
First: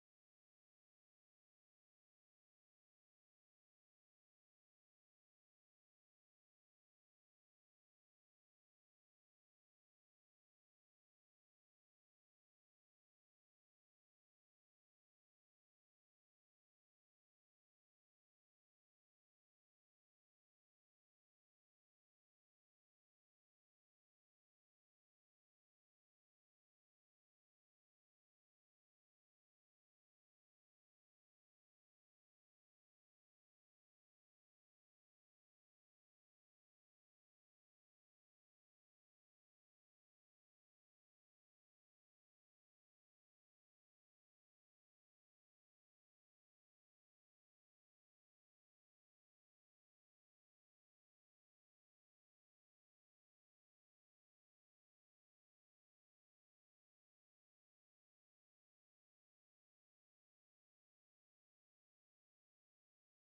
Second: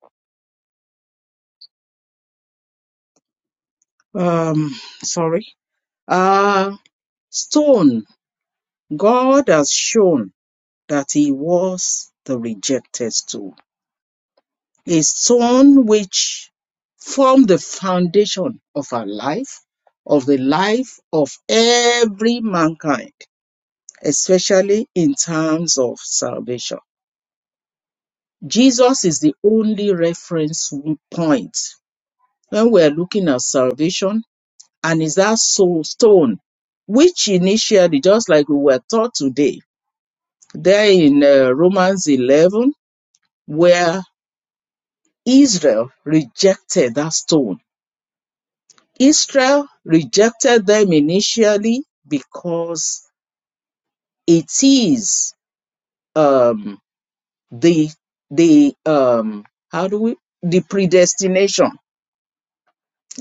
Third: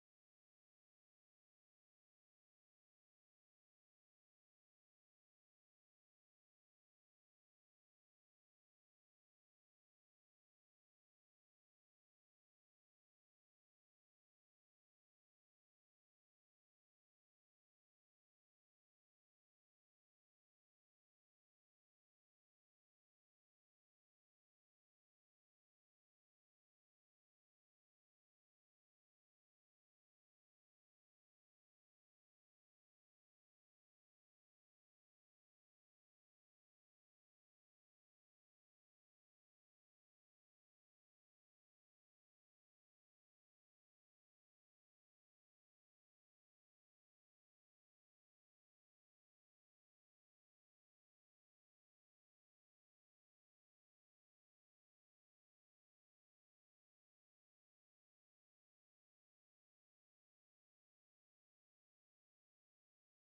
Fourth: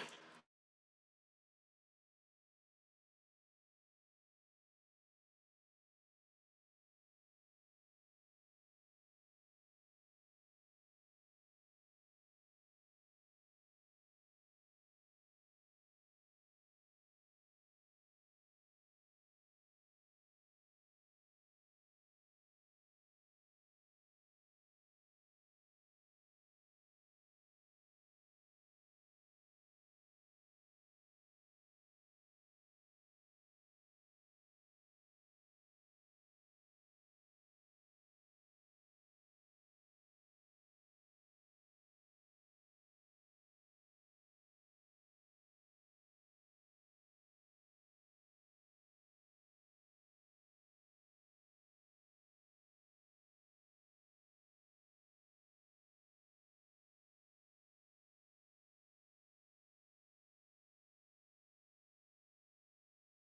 [SPEAKER 1] Um, sorry. Uh stone. God has shown that he was the rejected stone. A stone which formed the foundation of our life, of the life of every mankind especially in terms of salvation. Jesus is the only reference point when we're looking at salvation, and is that soul stone, which initially, just like we were taught today, there in uh, Romans 11, where Israel rejected that stone. Israel rejected them initially because it is um, the the um how do we the predestination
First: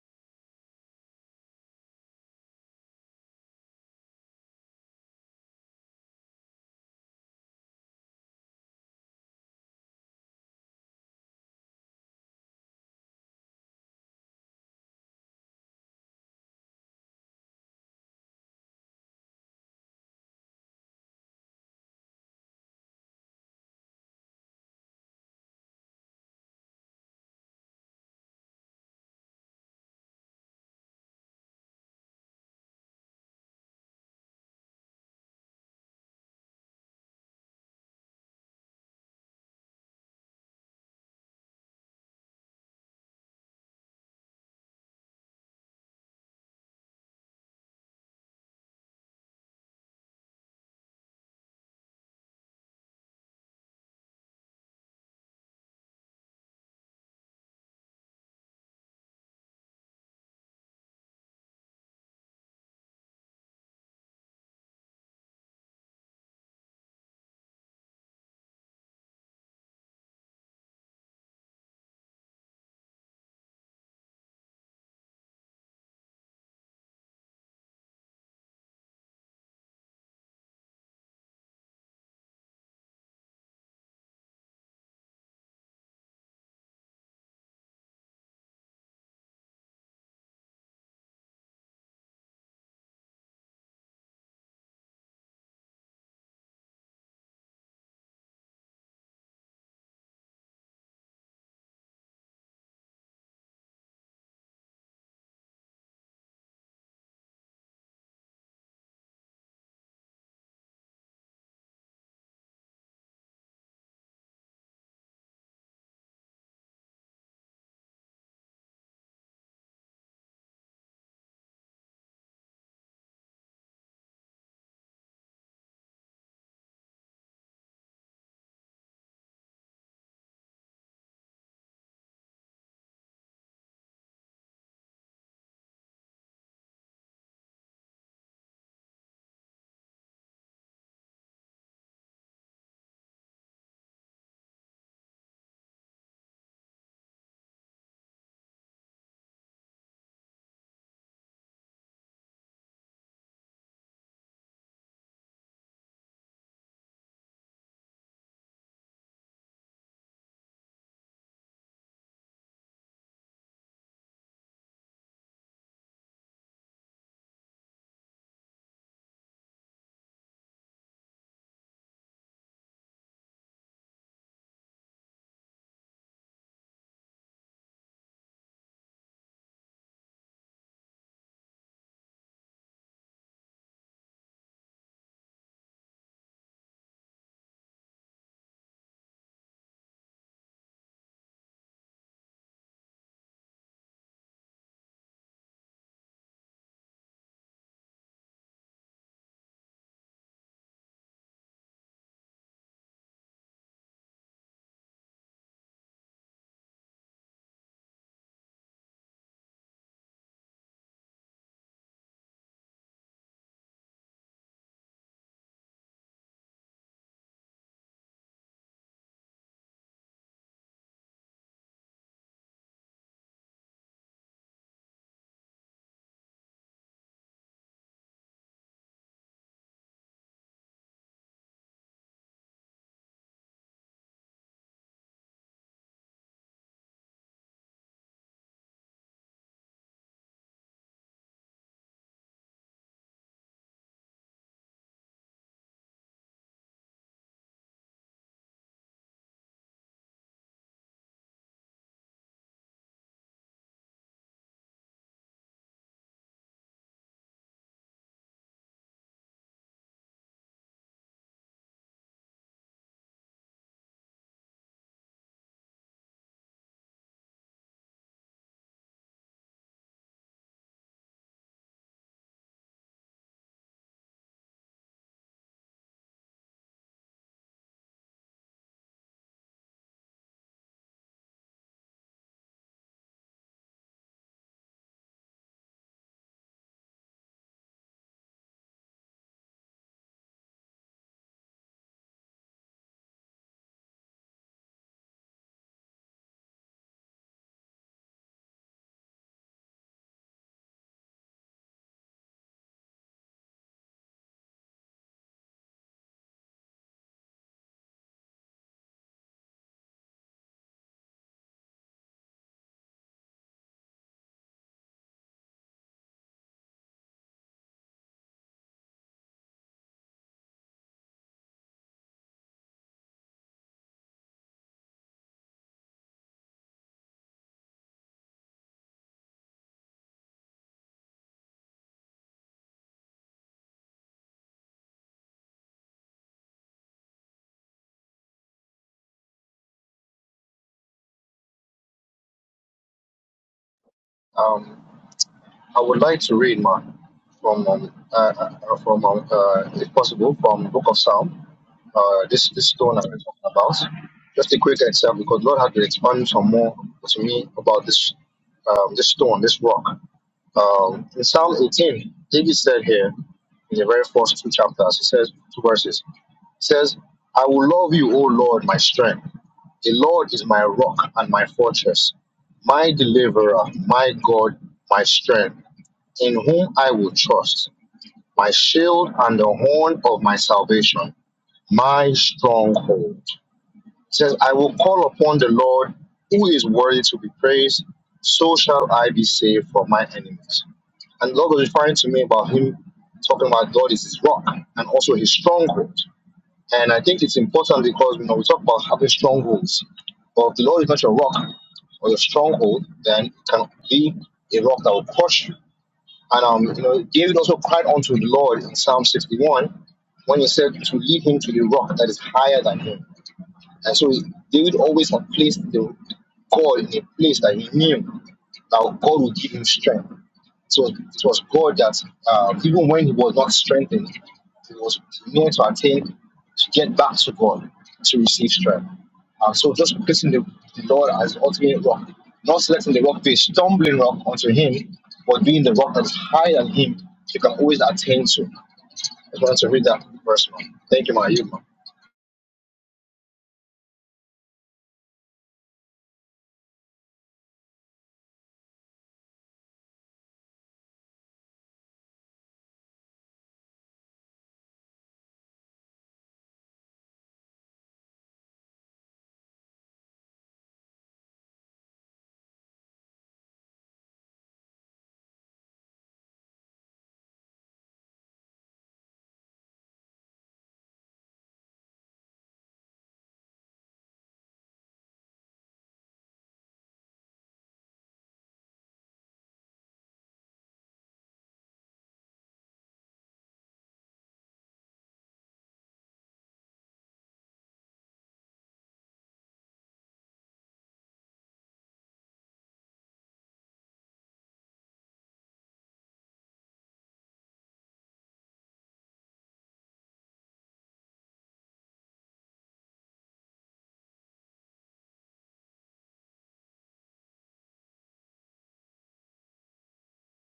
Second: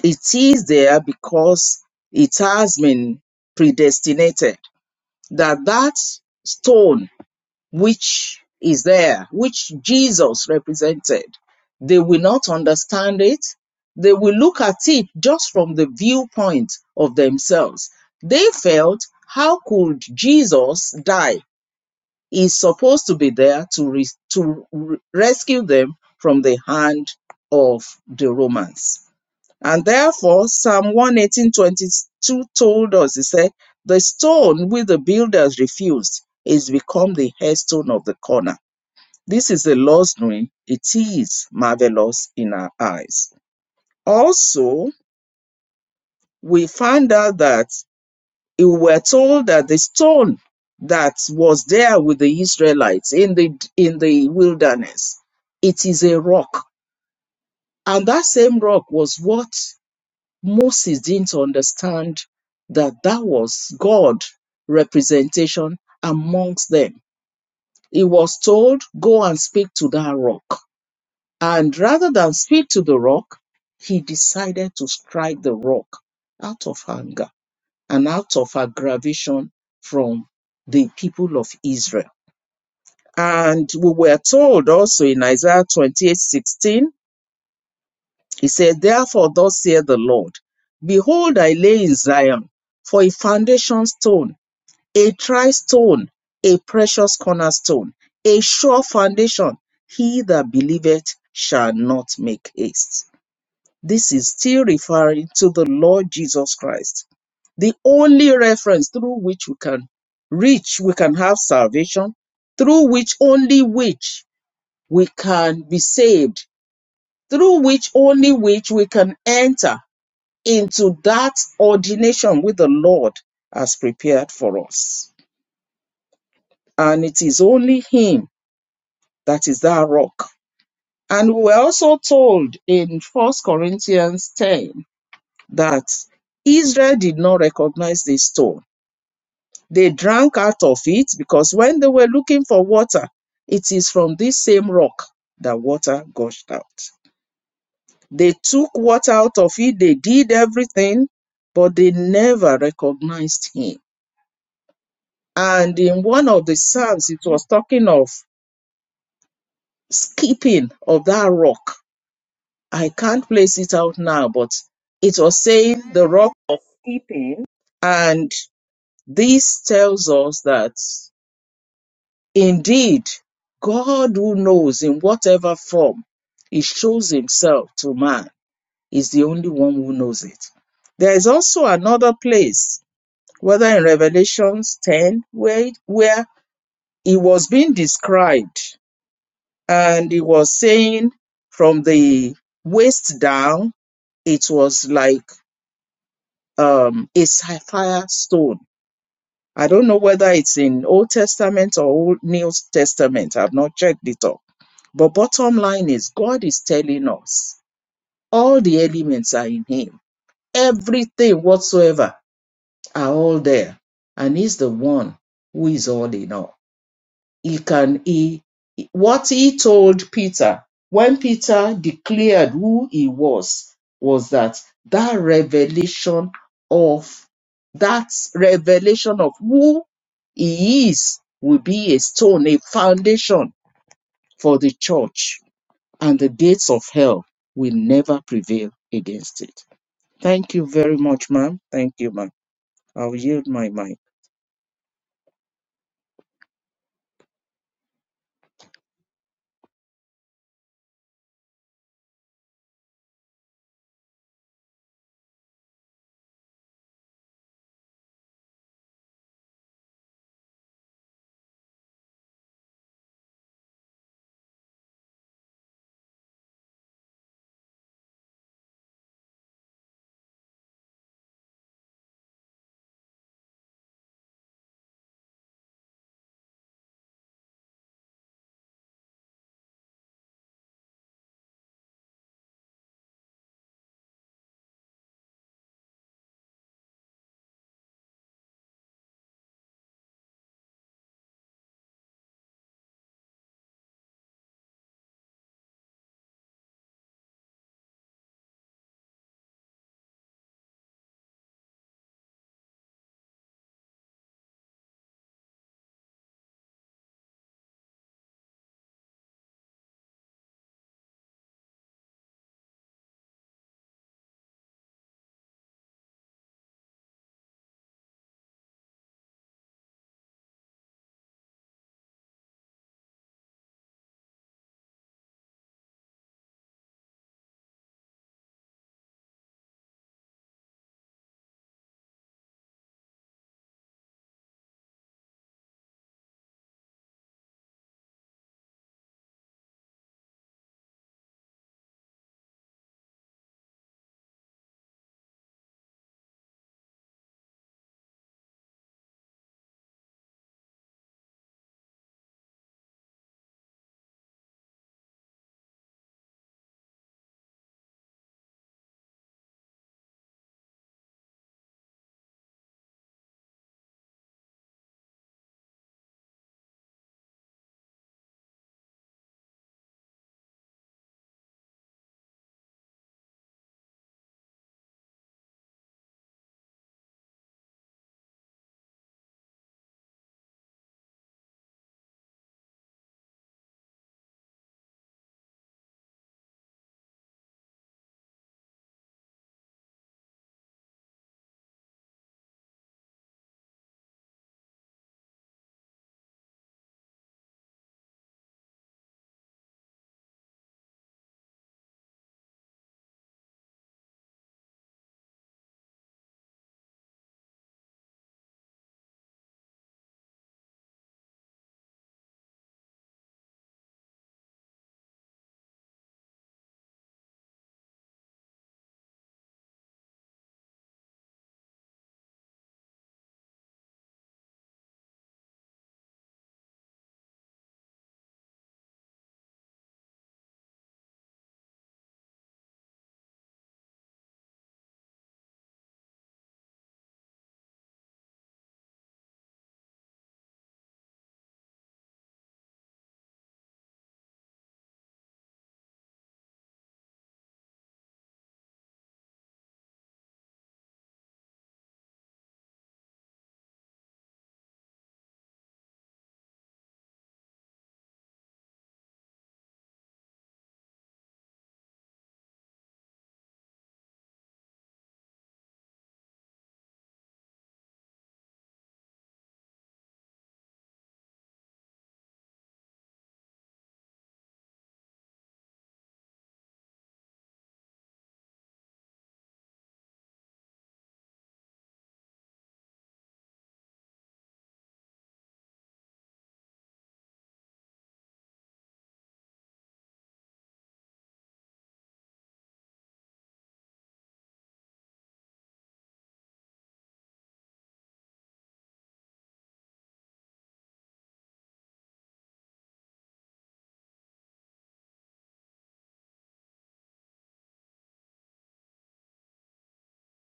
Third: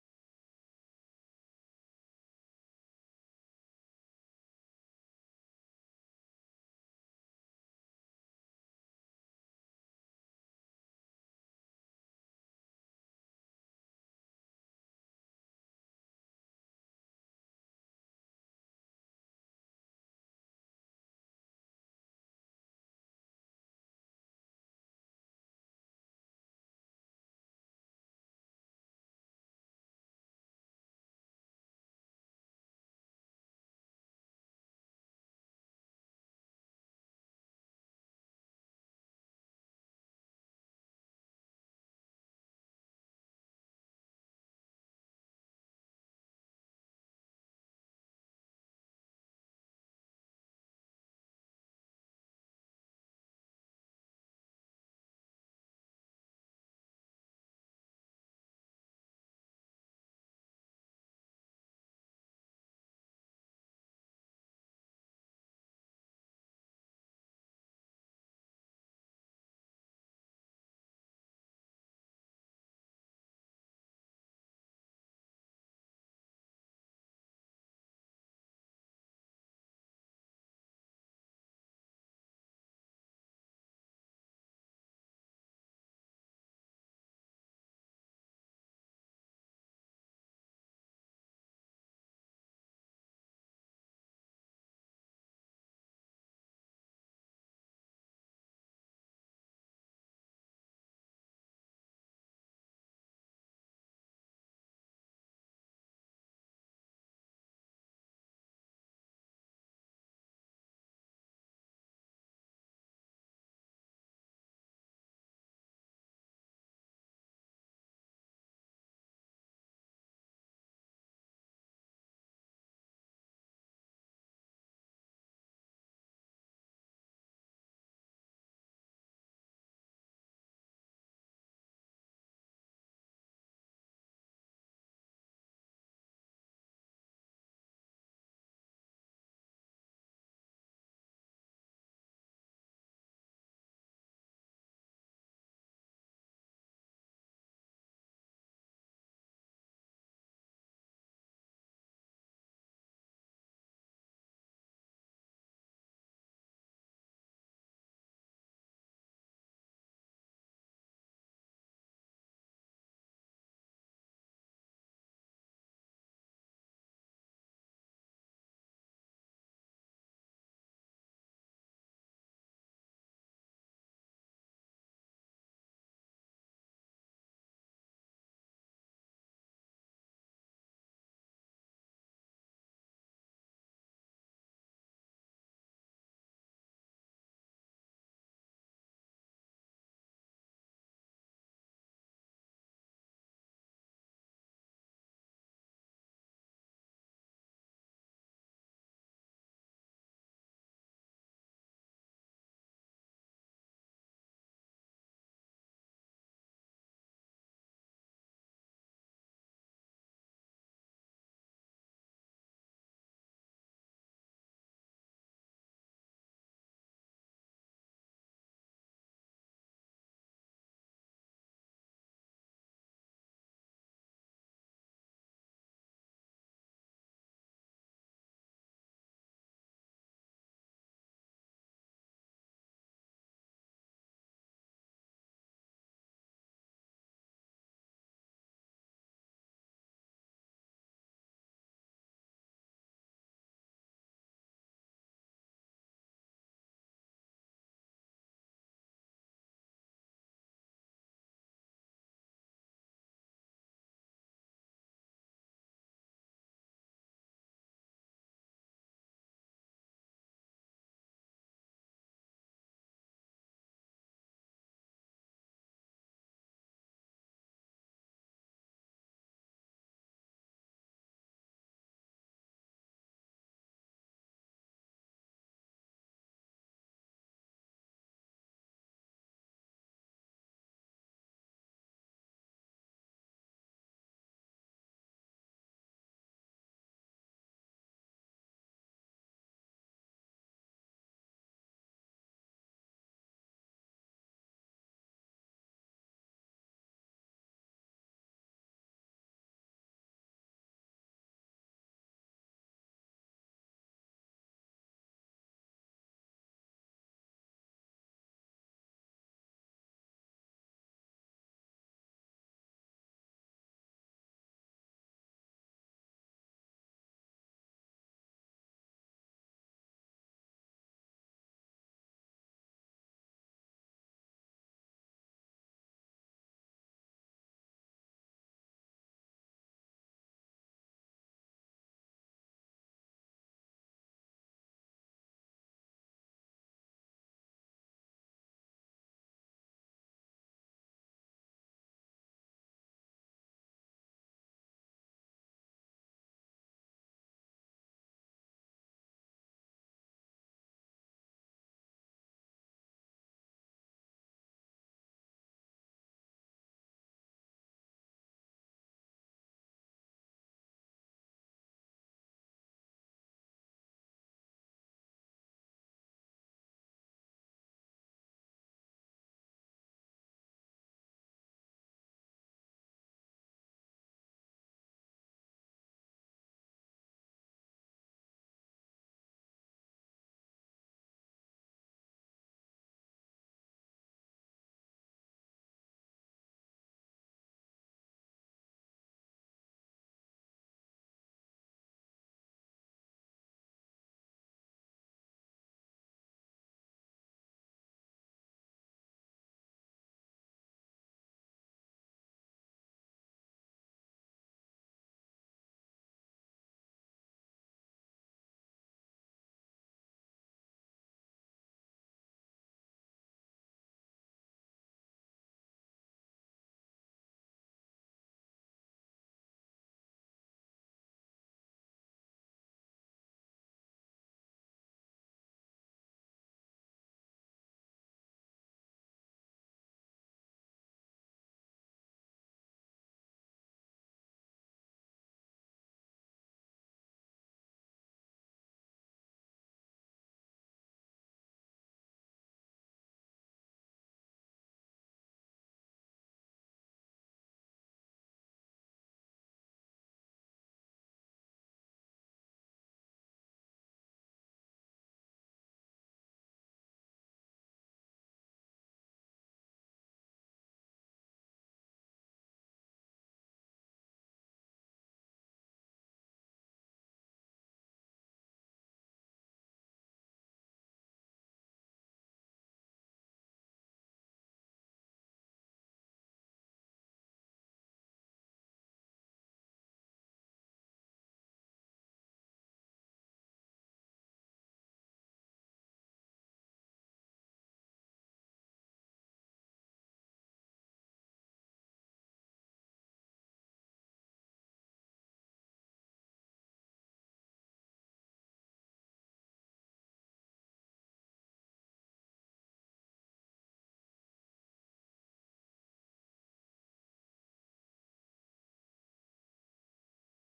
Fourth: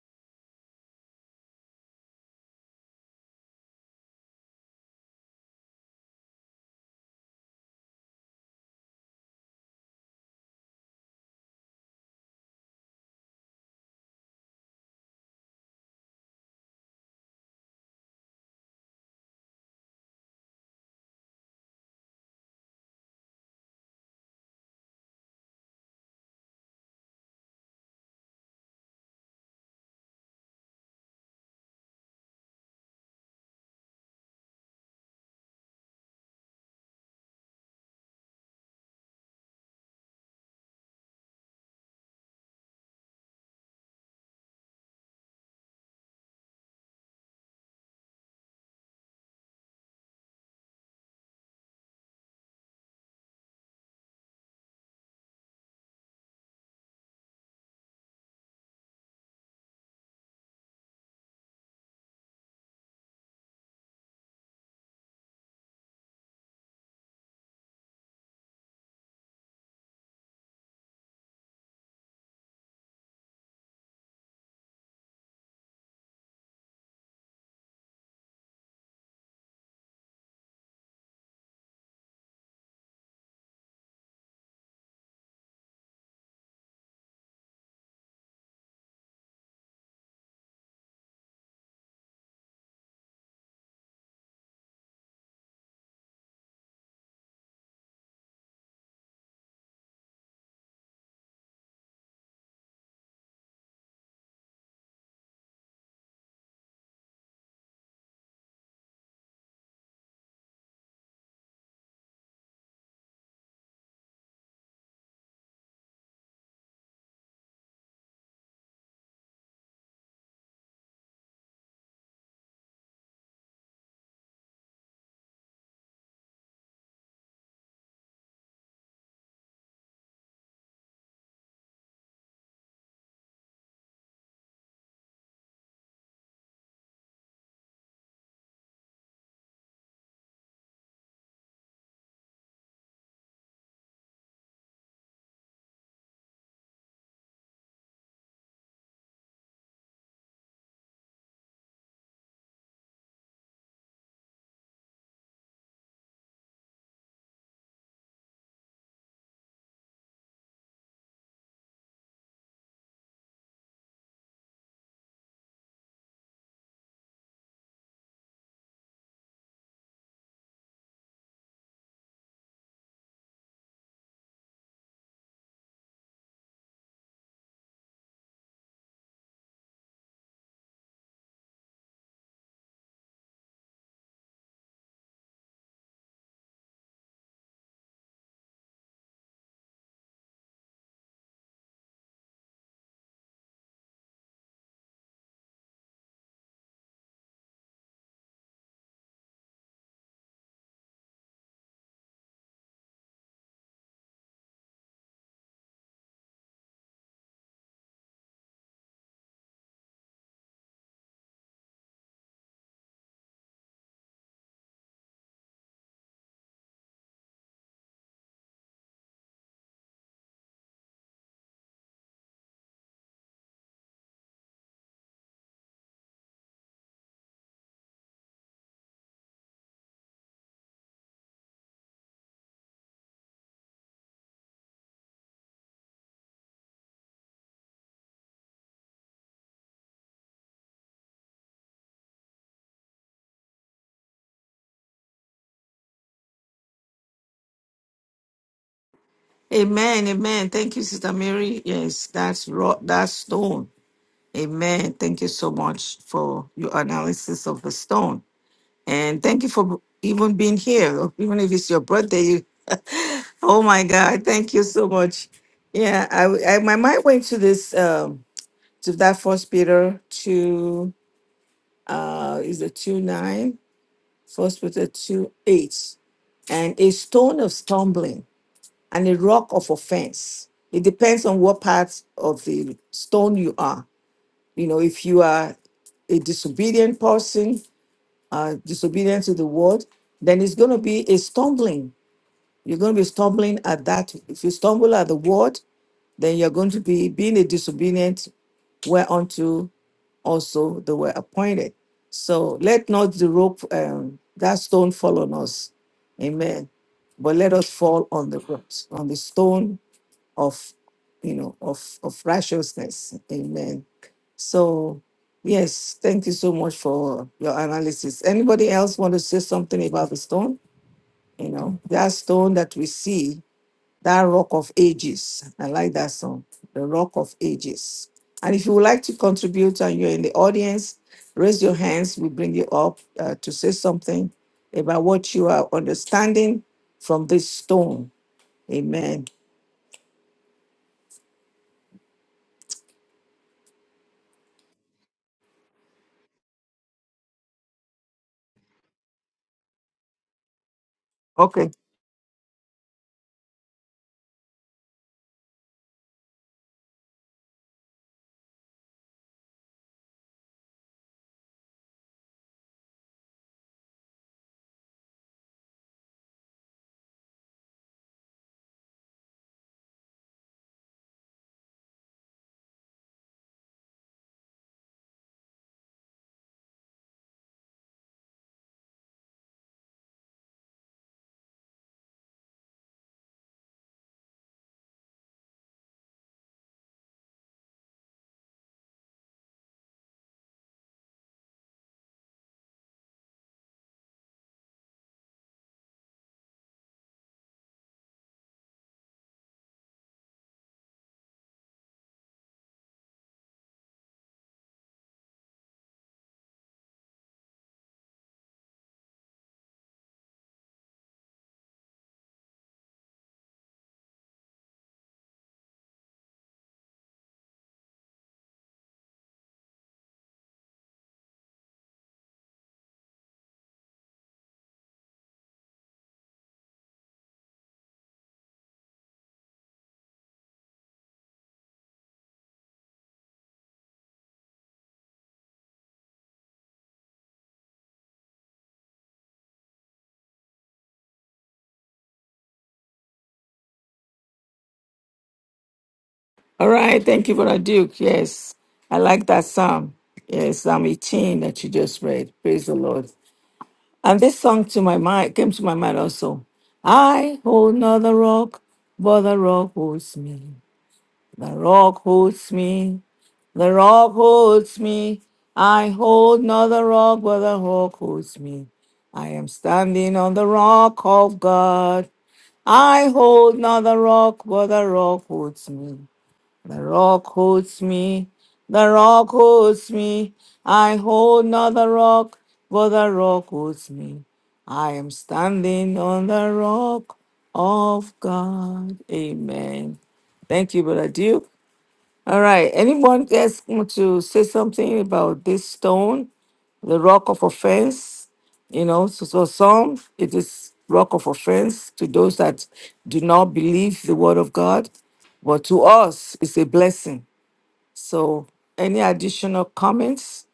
[SPEAKER 1] it is there because it has been predestinated that that stone which is there which jesus represented they will not understand it they will look at it just from the viewpoint of themselves they felt how could jesus die is supposed to be there to, res- to re- rescue them from the hand of the Romans. And therefore, Psalm 118.22 told us, he said, the stone which the builders refused is become the headstone of the corner. This is the Lord's doing. It is marvelous in our eyes. Also, we find out that we were told that the stone that was there with the Israelites in the in the wilderness, it is a rock. And that same rock was what Moses didn't understand that that was God representation amongst them. He was told, go and speak to that rock. And rather than speak to the rock, he decided to strike the rock out of anger and out of aggravation from the people of Israel. And we were told also in Isaiah twenty-eight sixteen, he said, Therefore, thus saith the Lord, Behold, I lay in Zion for a foundation stone, a tri stone, a precious cornerstone, a sure foundation. He that believeth shall not make haste. This is still referring to the Lord Jesus Christ the only reference through which we can reach, we can have salvation, through which only which we can be saved, through which only which we can enter into that ordination with the Lord has prepared for us. And it is only Him that is that rock. And we were also told in First Corinthians 10 that Israel did not recognize this stone They drank out of it because when they were looking for water, it is from this same rock that water gushed out. They took water out of it, they did everything, but they never recognized him. And in one of the Psalms, it was talking of skipping of that rock. I can't place it out now, but it was saying the rock, and this tells us that Indeed, God who knows in whatever form he shows himself to man is the only one who knows it. There is also another place, whether in Revelations 10, where, it- where he was being described and he was saying from the waist down, it was like um, a sapphire stone. I don't know whether it's in Old Testament or Old New Testament. I've not checked it up But bottom line is, God is telling us all the elements are in Him. Everything whatsoever are all there. And He's the one who is all in all. He can, He, what He told Peter when Peter declared who He was, was that that revelation of, that revelation of who He is will be a stone, a foundation for the church and the gates of hell will never prevail against it. Thank you very much, ma'am. Thank you, ma'am. I'll yield my mic.
[SPEAKER 2] Amen. Amen. Thank you, Sister Mary. Yes, that's rock, that's stone. Amen. Thank you so much for your analysis of the stone. And thank you for even being here. Even if it's your birthday. You, oh my God. Thank you so much. Yeah, I, I my mind went to this. Um, to that first Peter two uh is a two nine, first Peter two eight, and a stone of stumbling and a rock of offense. It depends on what part of the stone you are. You know, if you are a disobedient person, uh, disobedient to the word, then it's going to be a stumbling. You're going to be stumbling at that. If you stumble at the word, then you're going to be being a disobedient whereunto also they were appointed. So let not the rope, um, that stone fall on us. Amen. But let us fall on the ropes, on the stone of, you know, of, of righteousness. Amen. So, yes, thank you so much for your analysis. Anybody else want to say something about the stone? You know, that stone that we see that Rock of Ages. I like that song, The Rock of Ages. And if you would like to contribute and you're in the audience, raise your hands. We bring you up uh, to say something about what you are understanding from this stone. Amen.
[SPEAKER 3] Um, I would like to read man from um, uh, uh, from um, uh, if possible from Book of Psalm.
[SPEAKER 2] Okay.
[SPEAKER 3] Uh, this this stone that we're talking about. Just a quick example because Lord had to expand some more to me about this um, this stone, this rock. Um, in Psalm 18, David said here in the very first two chapters, he says two verses. He says, "I will love you, O Lord, my strength. The Lord is my rock and my fortress, my deliverer, my God, my strength." in whom I will trust, my shield and the horn of my salvation, my stronghold. It says, I will call upon the Lord who is worthy to be praised, so shall I be saved from my enemies. And Lord was referring to me about him talking about God is his rock and also his stronghold. And I think it's important because you know we talk about having strongholds. But if the Lord is not your rock or your stronghold, then it can be a rock that will crush you and um, you know, David also cried unto the Lord in Psalm 61 when he said to lead him to the rock that is higher than him. And so David always had placed the God in a place that he knew that God would give him strength. It was, it was God that, uh, even when he was not strengthened, he was known to attain, to get back to God, to receive strength. Uh, so just placing the, the Lord as the ultimate rock, not letting the rock be a stumbling rock unto him, but being the rock that's higher than him, you can always attain to. I just wanted to read that verse, man. Thank you, my youth, man.
[SPEAKER 2] All right. Thank you, Brother Duke. Yes. I like that psalm. Yes, Psalm 18 that you just read. Praise the Lord. And this song to my mind came to my mind also. I hold not the rock, but the rock holds me. The rock holds me. The rock holds me. I hold not the rock, but the rock holds me. I am standing on the rock of God. I hold not the rock, but the rock holds me. The rock holds me. The rock holds me. I hold not the rock, but the rock holds me. I am standing on the rock of God. Amen. Thank you, Brother Duke. All right. Anyone else want to say something about this stone, the rock of offense? You know, so, so some it is rock of offense to those that do not believe the word of God, but to us it's a blessing. So any additional comments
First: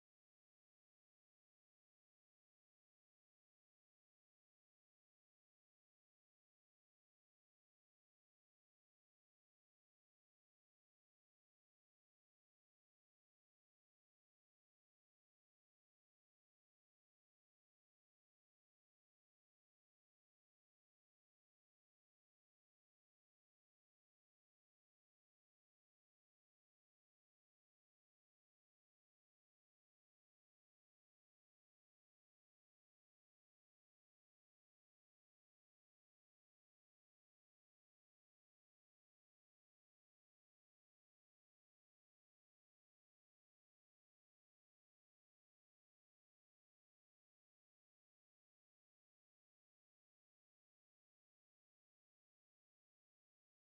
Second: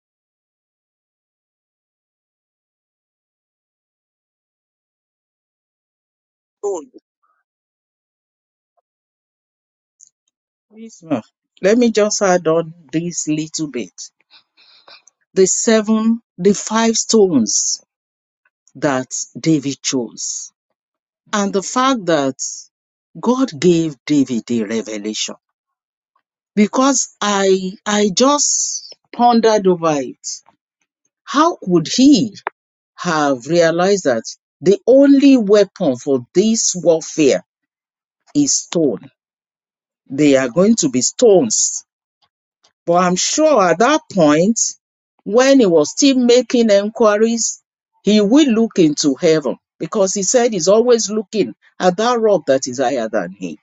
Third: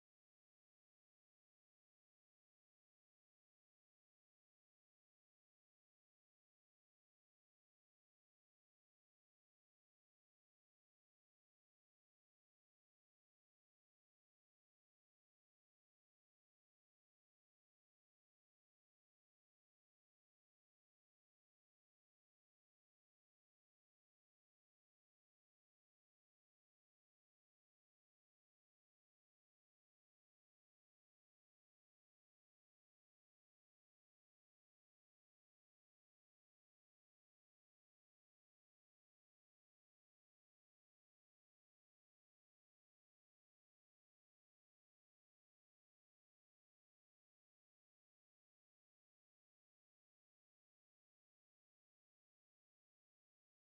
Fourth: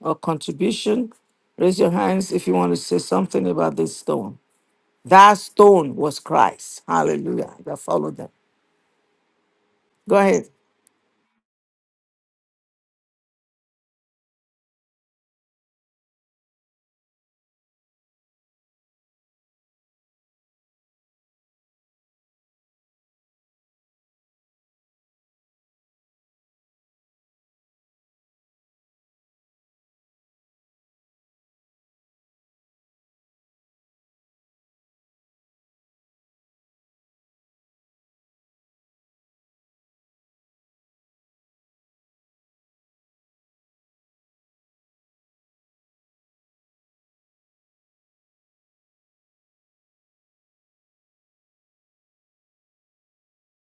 [SPEAKER 2] or contribution? Raise your hands if you want to say something about this stone. That stone was
[SPEAKER 1] Oh,
[SPEAKER 2] Christ. Hallelujah. That followed them. Go ahead.
[SPEAKER 1] please, ma'am. Let me just add on this little bit. The seven, the five stones that David chose, and the fact that God gave David the revelation. Because I, I just pondered over it. How could he have realized that the only weapon for this warfare is stone. They are going to be stones. But I'm sure at that point, when he was still making enquiries, he will look into heaven because he said he's always looking at that rock that is higher than him.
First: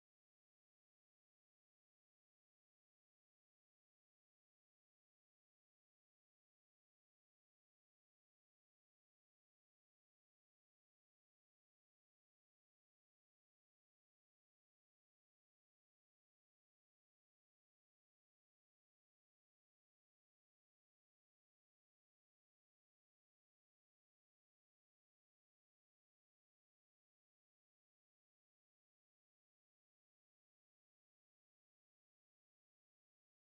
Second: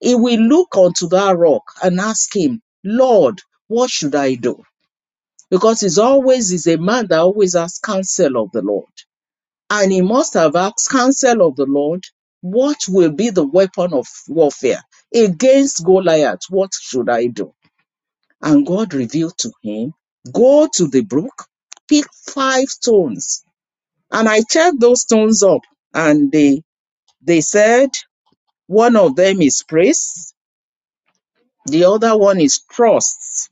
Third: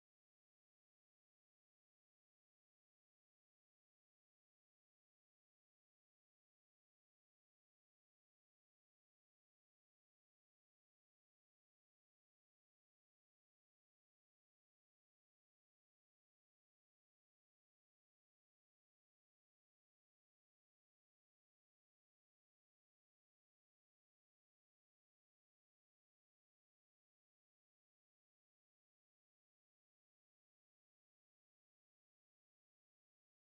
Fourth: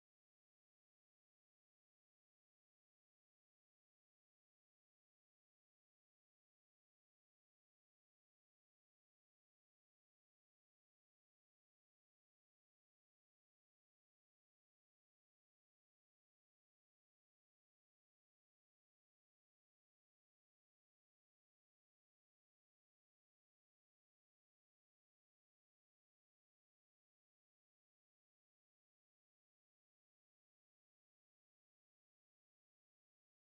[SPEAKER 1] He will look onto that rock and ask him, Lord, what should I do? Because he's always is a man that always asks counsel of the Lord. And he must have asked counsel of the Lord, what will be the weapon of warfare against Goliath? What should I do? And God revealed to him, go to the brook, pick five stones. And I checked those stones up and they, they said, one of them is praise. The other one is trust.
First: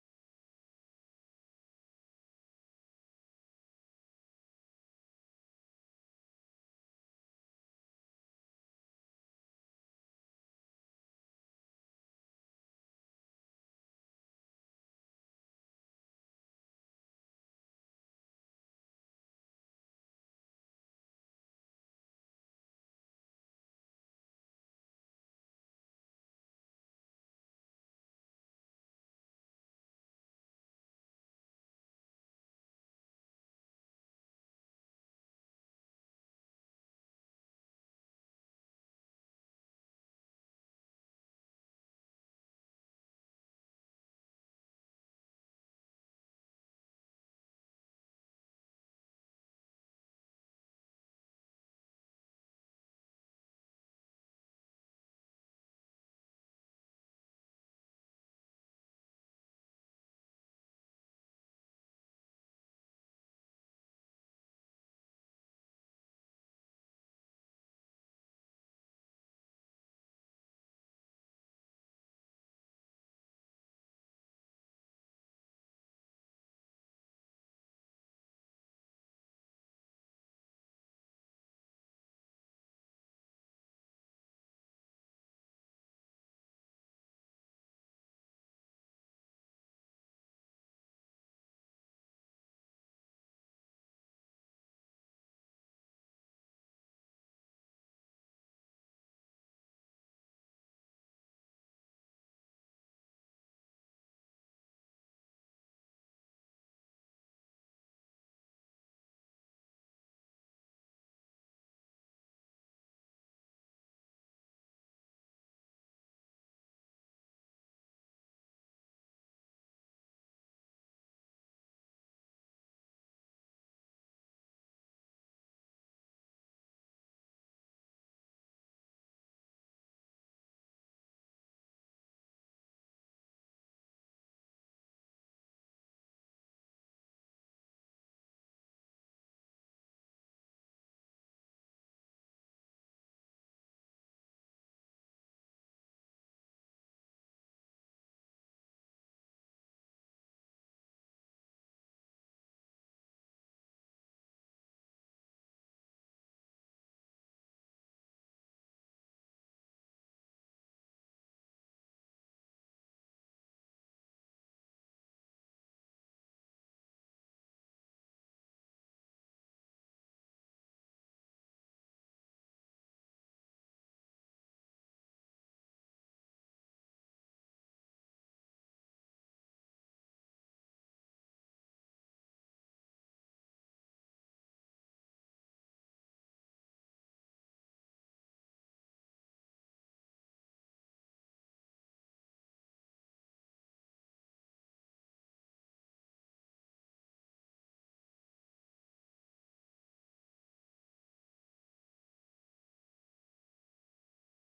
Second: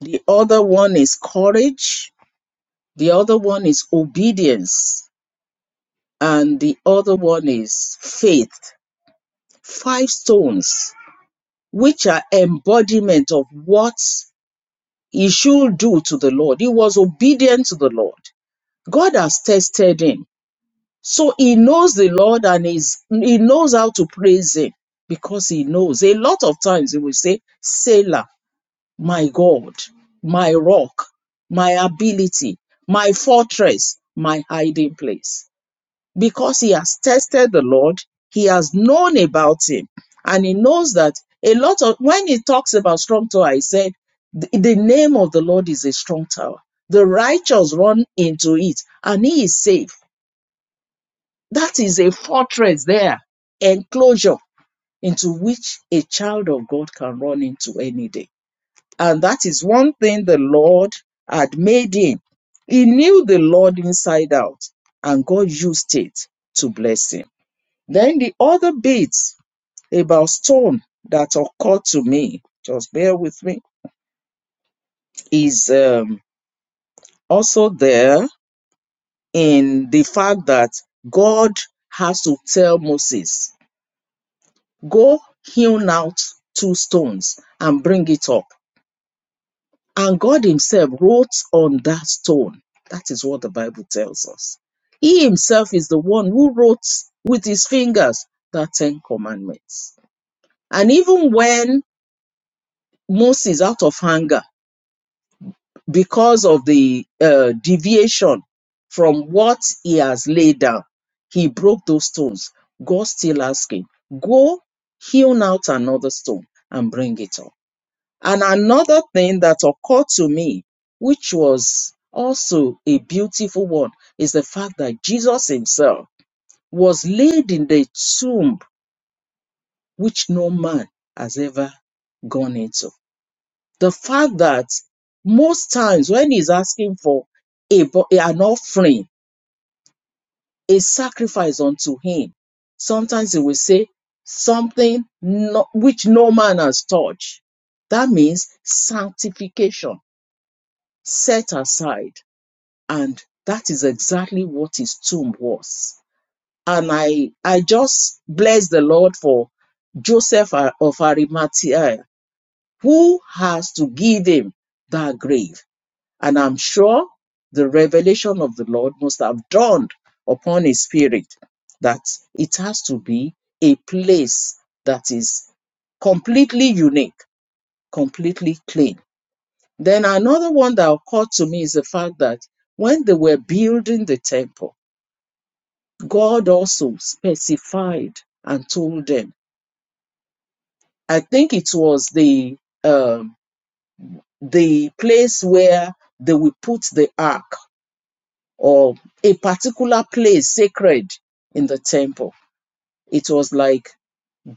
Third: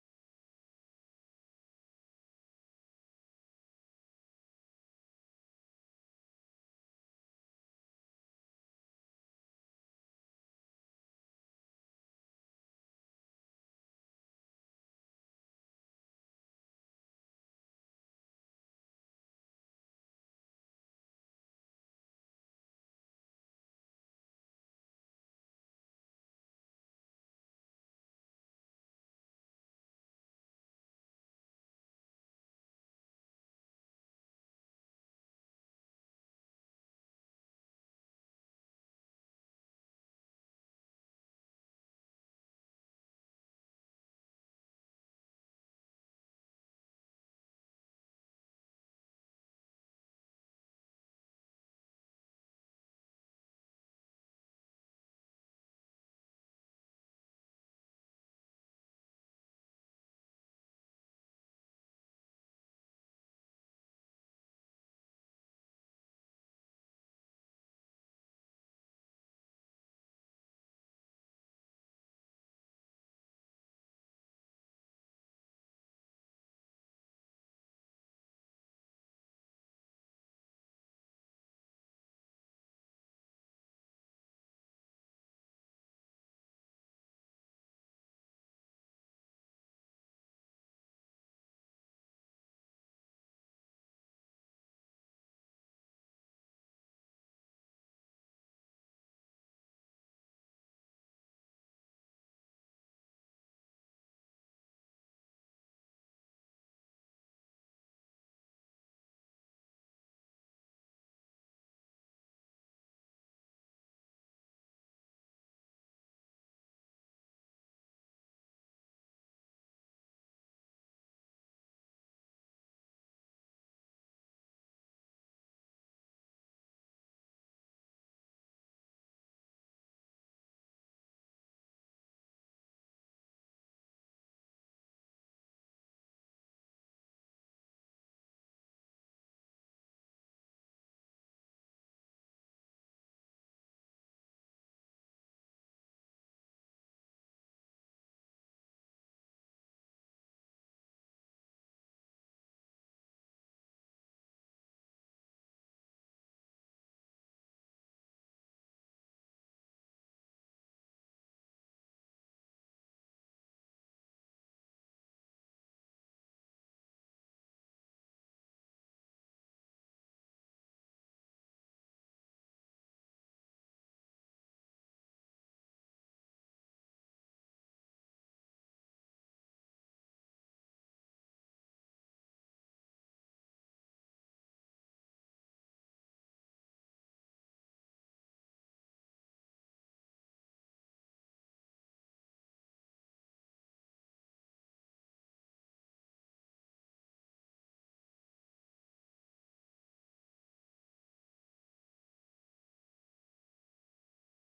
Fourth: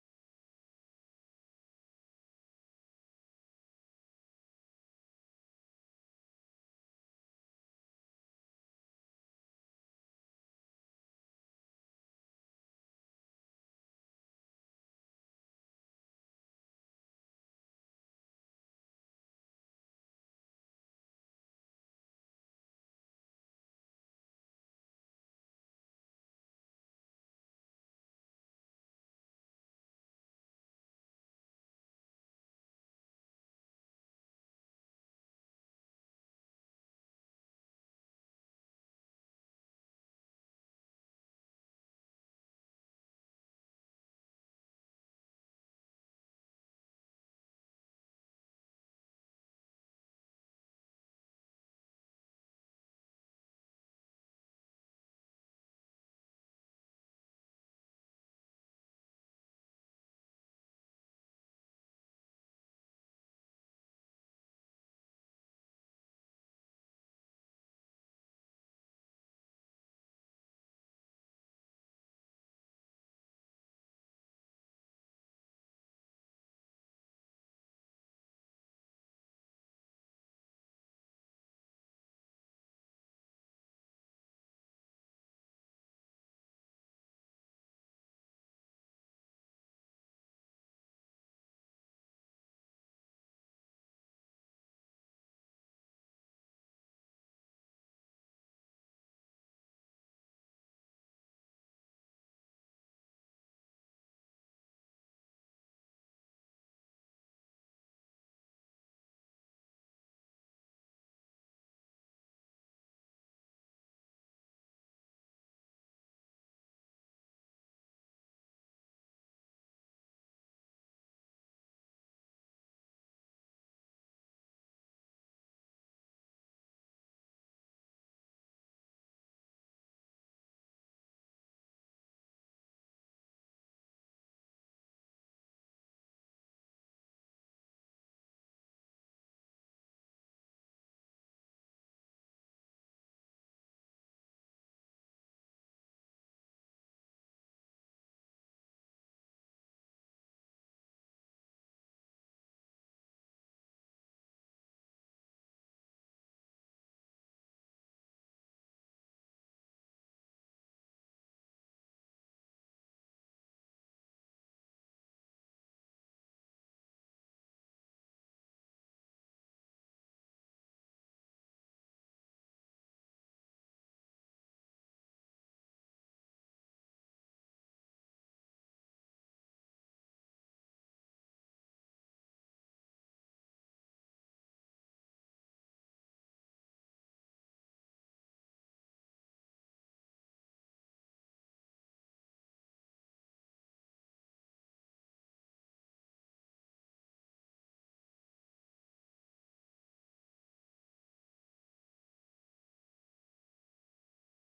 [SPEAKER 1] The other one is courage. The other one is obedience. And the other one is faith. five stones, which are embodiment of what he should do to the Lord. He was obedient to the Lord. God has tested him. So he knows the Lord and is he knows how to praise him because he knows. A lot of times he will say, Sailor, my God, my rock, my ability, my fortress, my hiding place because he has tested the Lord, he has known about him, and he knows that a lot of when he talks about strong tower, he said, The the name of the Lord is a strong tower. The righteous run into it, and he is safe. That is a fortress there, enclosure into which a child of God can run into any day. And that is one thing the Lord had made him. He knew the Lord inside out, and God used it to bless him. Then the other bits about stone that occurred to me, just bear with me, is um, also there in the fact that God has to tell Moses, go hewn out two stones and bring it up. And God himself wrote on that stone. That is what the Bible tells us. He himself is the one who wrote with his fingers the Ten Commandments. And even when Moses, out of anger, because of the uh, deviation from what he has laid down, he broke those stones. God still asking, go hewn out another stone and bring it up. And another thing that occurred to me, which was also a beautiful one, is the fact that Jesus himself was laid in the tomb which no man has ever gone into the fact that most times when he's asking for a, bo- an offering, a sacrifice unto him, sometimes he will say something no, which no man has touched. That means sanctification, set aside. And that is exactly what his tomb was. And I, I just bless the Lord for Joseph uh, of Arimathea, who has to give him that grave And I'm sure the revelation of the Lord must have dawned upon his spirit that it has to be a place that is completely unique, completely clean. Then another one that occurred to me is the fact that when they were building the temple, God also specified and told them. I think it was the um, the place where they will put the ark or a particular place sacred in the temple. It was like,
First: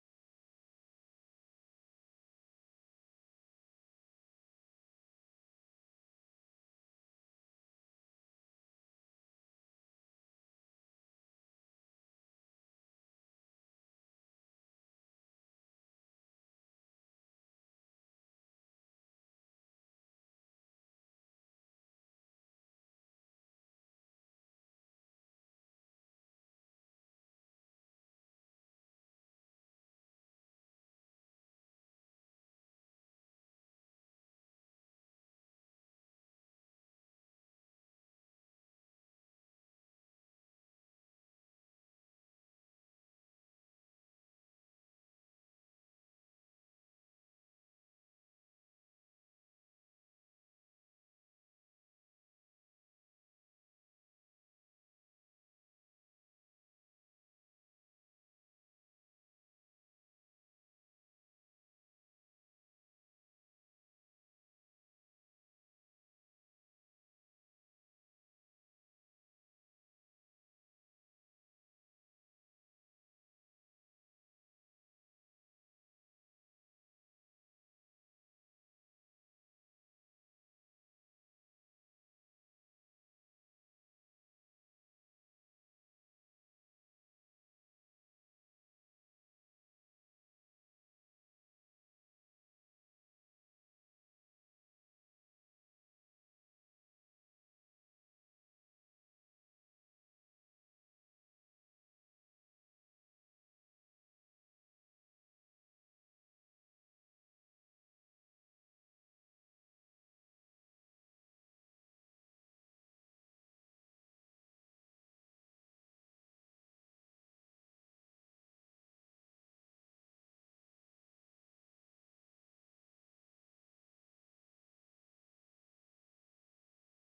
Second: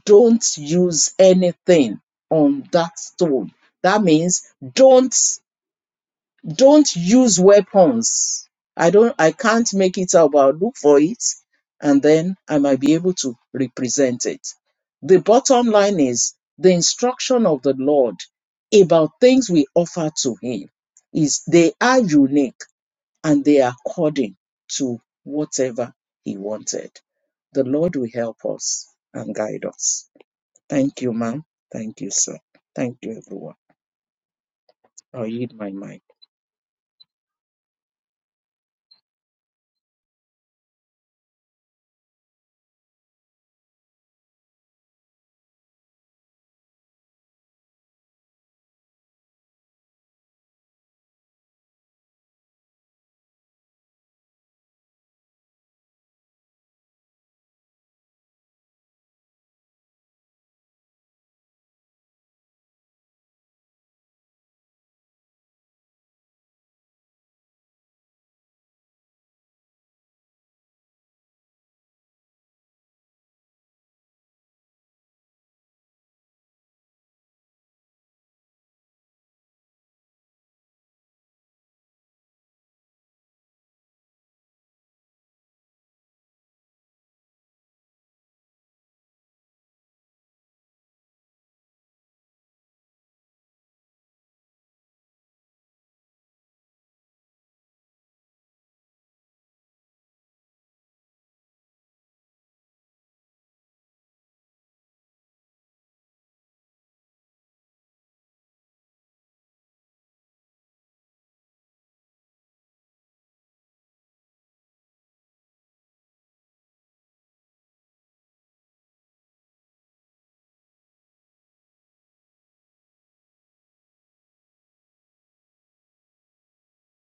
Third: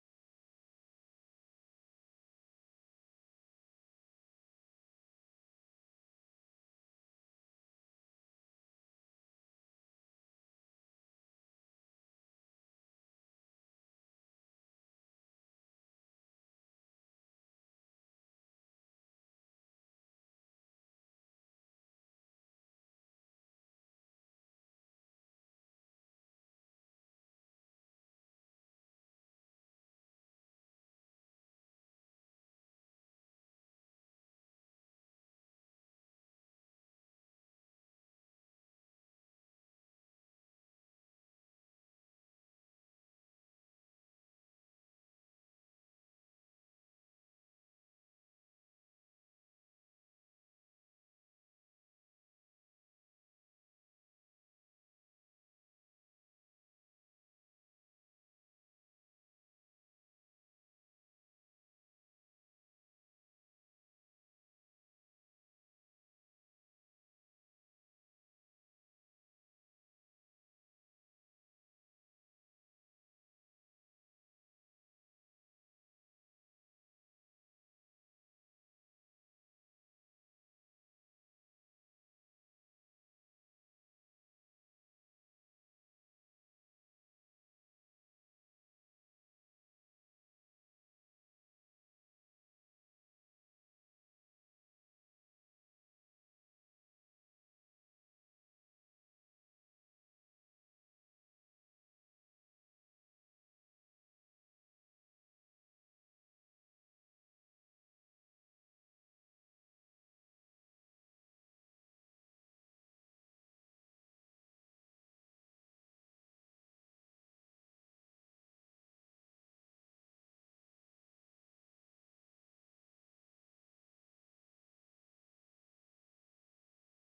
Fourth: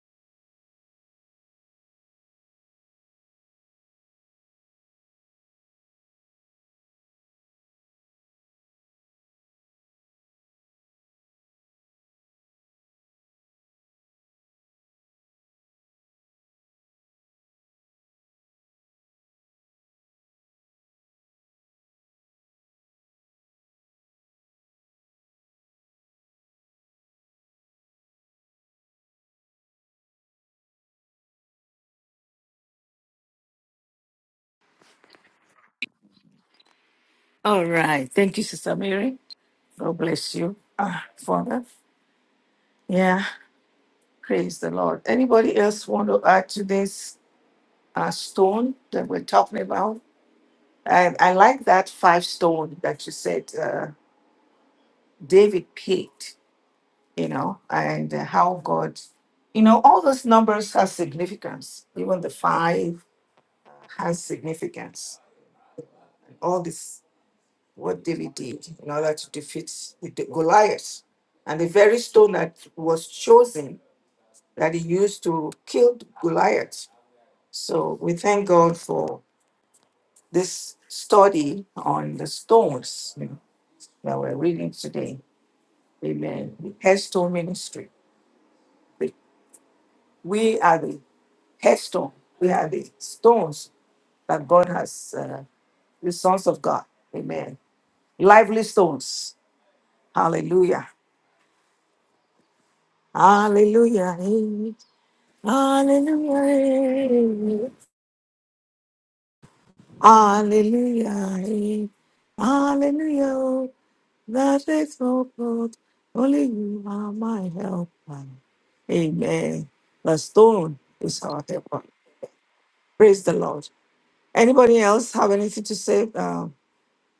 [SPEAKER 1] don't use anything on that stone. That means don't don't use weapons. I don't I can't make it out, but I'll look for it and then I might be able to represent it. The bottom line is the instruction of the Lord about things we offer to him is they are unique and they are according to whatever He wanted. The Lord will help us and guide us. Thank you, ma'am. Thank you, sir. Thank you, everyone. I'll yield my mic.
[SPEAKER 2] All right. Thank you, Sister Mary. God bless you, ah, Father. Yeah, praise the Lord. Anybody else want to add to this uh, stone that we're talking about? I, I like that five stone that you said uh, David picked, you know, and uh, how God, you know, all those numbers have significance. Even the five has significance. All this, what David did in order to defeat the Goliath. And the very stone that was chosen that he used to kill Goliath. So we thank God for this study on the stones you know, that we're reading today. Amen. The headstone ministry. We we are the headstone. We are the stones that God has, uh, the sons of God. Amen. Lively stones. Hallelujah. Hallelujah. eh. Hallelujah. eh. Hallelujah. eh. Hallelujah. That is so good. Only you are my helper. Amen. The stone is our helper. Praise the Lord. Anybody else have anything to say uh,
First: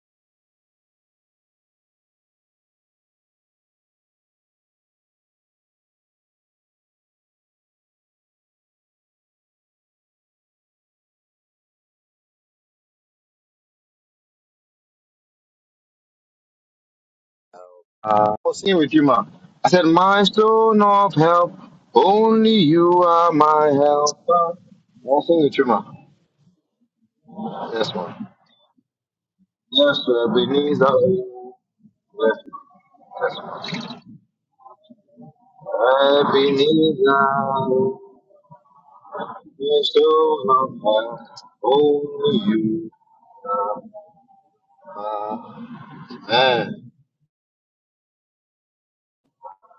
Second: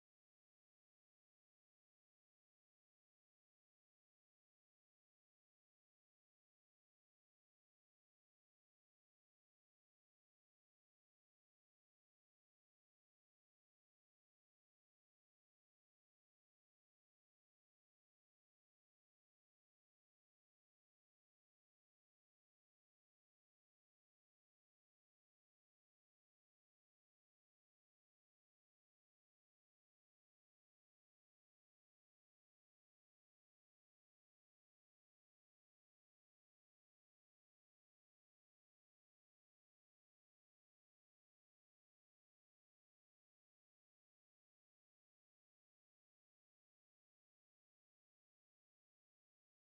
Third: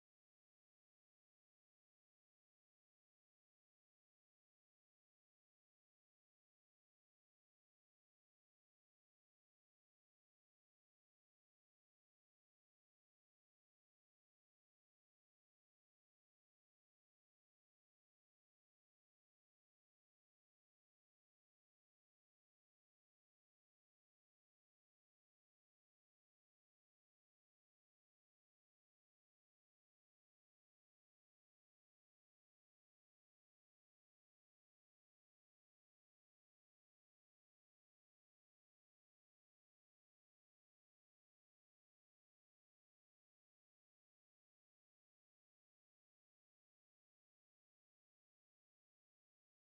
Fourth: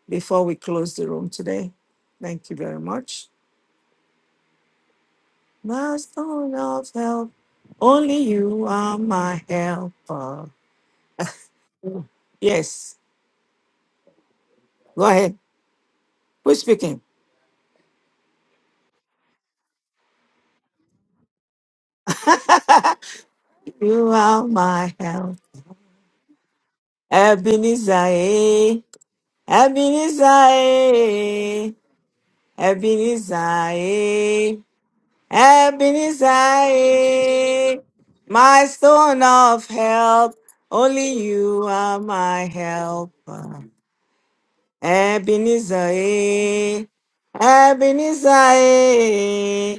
[SPEAKER 2] before we close the room today? Thank you very much. The stone of help. Only you are my helper. Yes. Go ahead. Who's speaking?
[SPEAKER 3] Uh, I was singing with you, man. I said, My stone of help, only you are my
[SPEAKER 2] You
[SPEAKER 3] help.
[SPEAKER 2] are my
[SPEAKER 3] I was
[SPEAKER 2] help.
[SPEAKER 3] singing with you, man. Yes,
[SPEAKER 2] Ebenezer.
[SPEAKER 3] man.
[SPEAKER 2] eh?
[SPEAKER 3] Yes,
[SPEAKER 2] Ebenezer.
[SPEAKER 3] Ebenezer. oh,
[SPEAKER 2] eh?
[SPEAKER 3] Yes,
[SPEAKER 2] Ebenezer,
[SPEAKER 3] yes.
[SPEAKER 2] eh, Ebenezer,
[SPEAKER 3] Ebenezer.
[SPEAKER 2] eh, my stone of
[SPEAKER 3] You
[SPEAKER 2] help,
[SPEAKER 3] still
[SPEAKER 2] only
[SPEAKER 3] have
[SPEAKER 2] you are
[SPEAKER 3] only
[SPEAKER 2] my
[SPEAKER 3] you.
[SPEAKER 2] helper. Ebenezer, eh,
[SPEAKER 3] Amen.
[SPEAKER 2] Ebenezer, eh,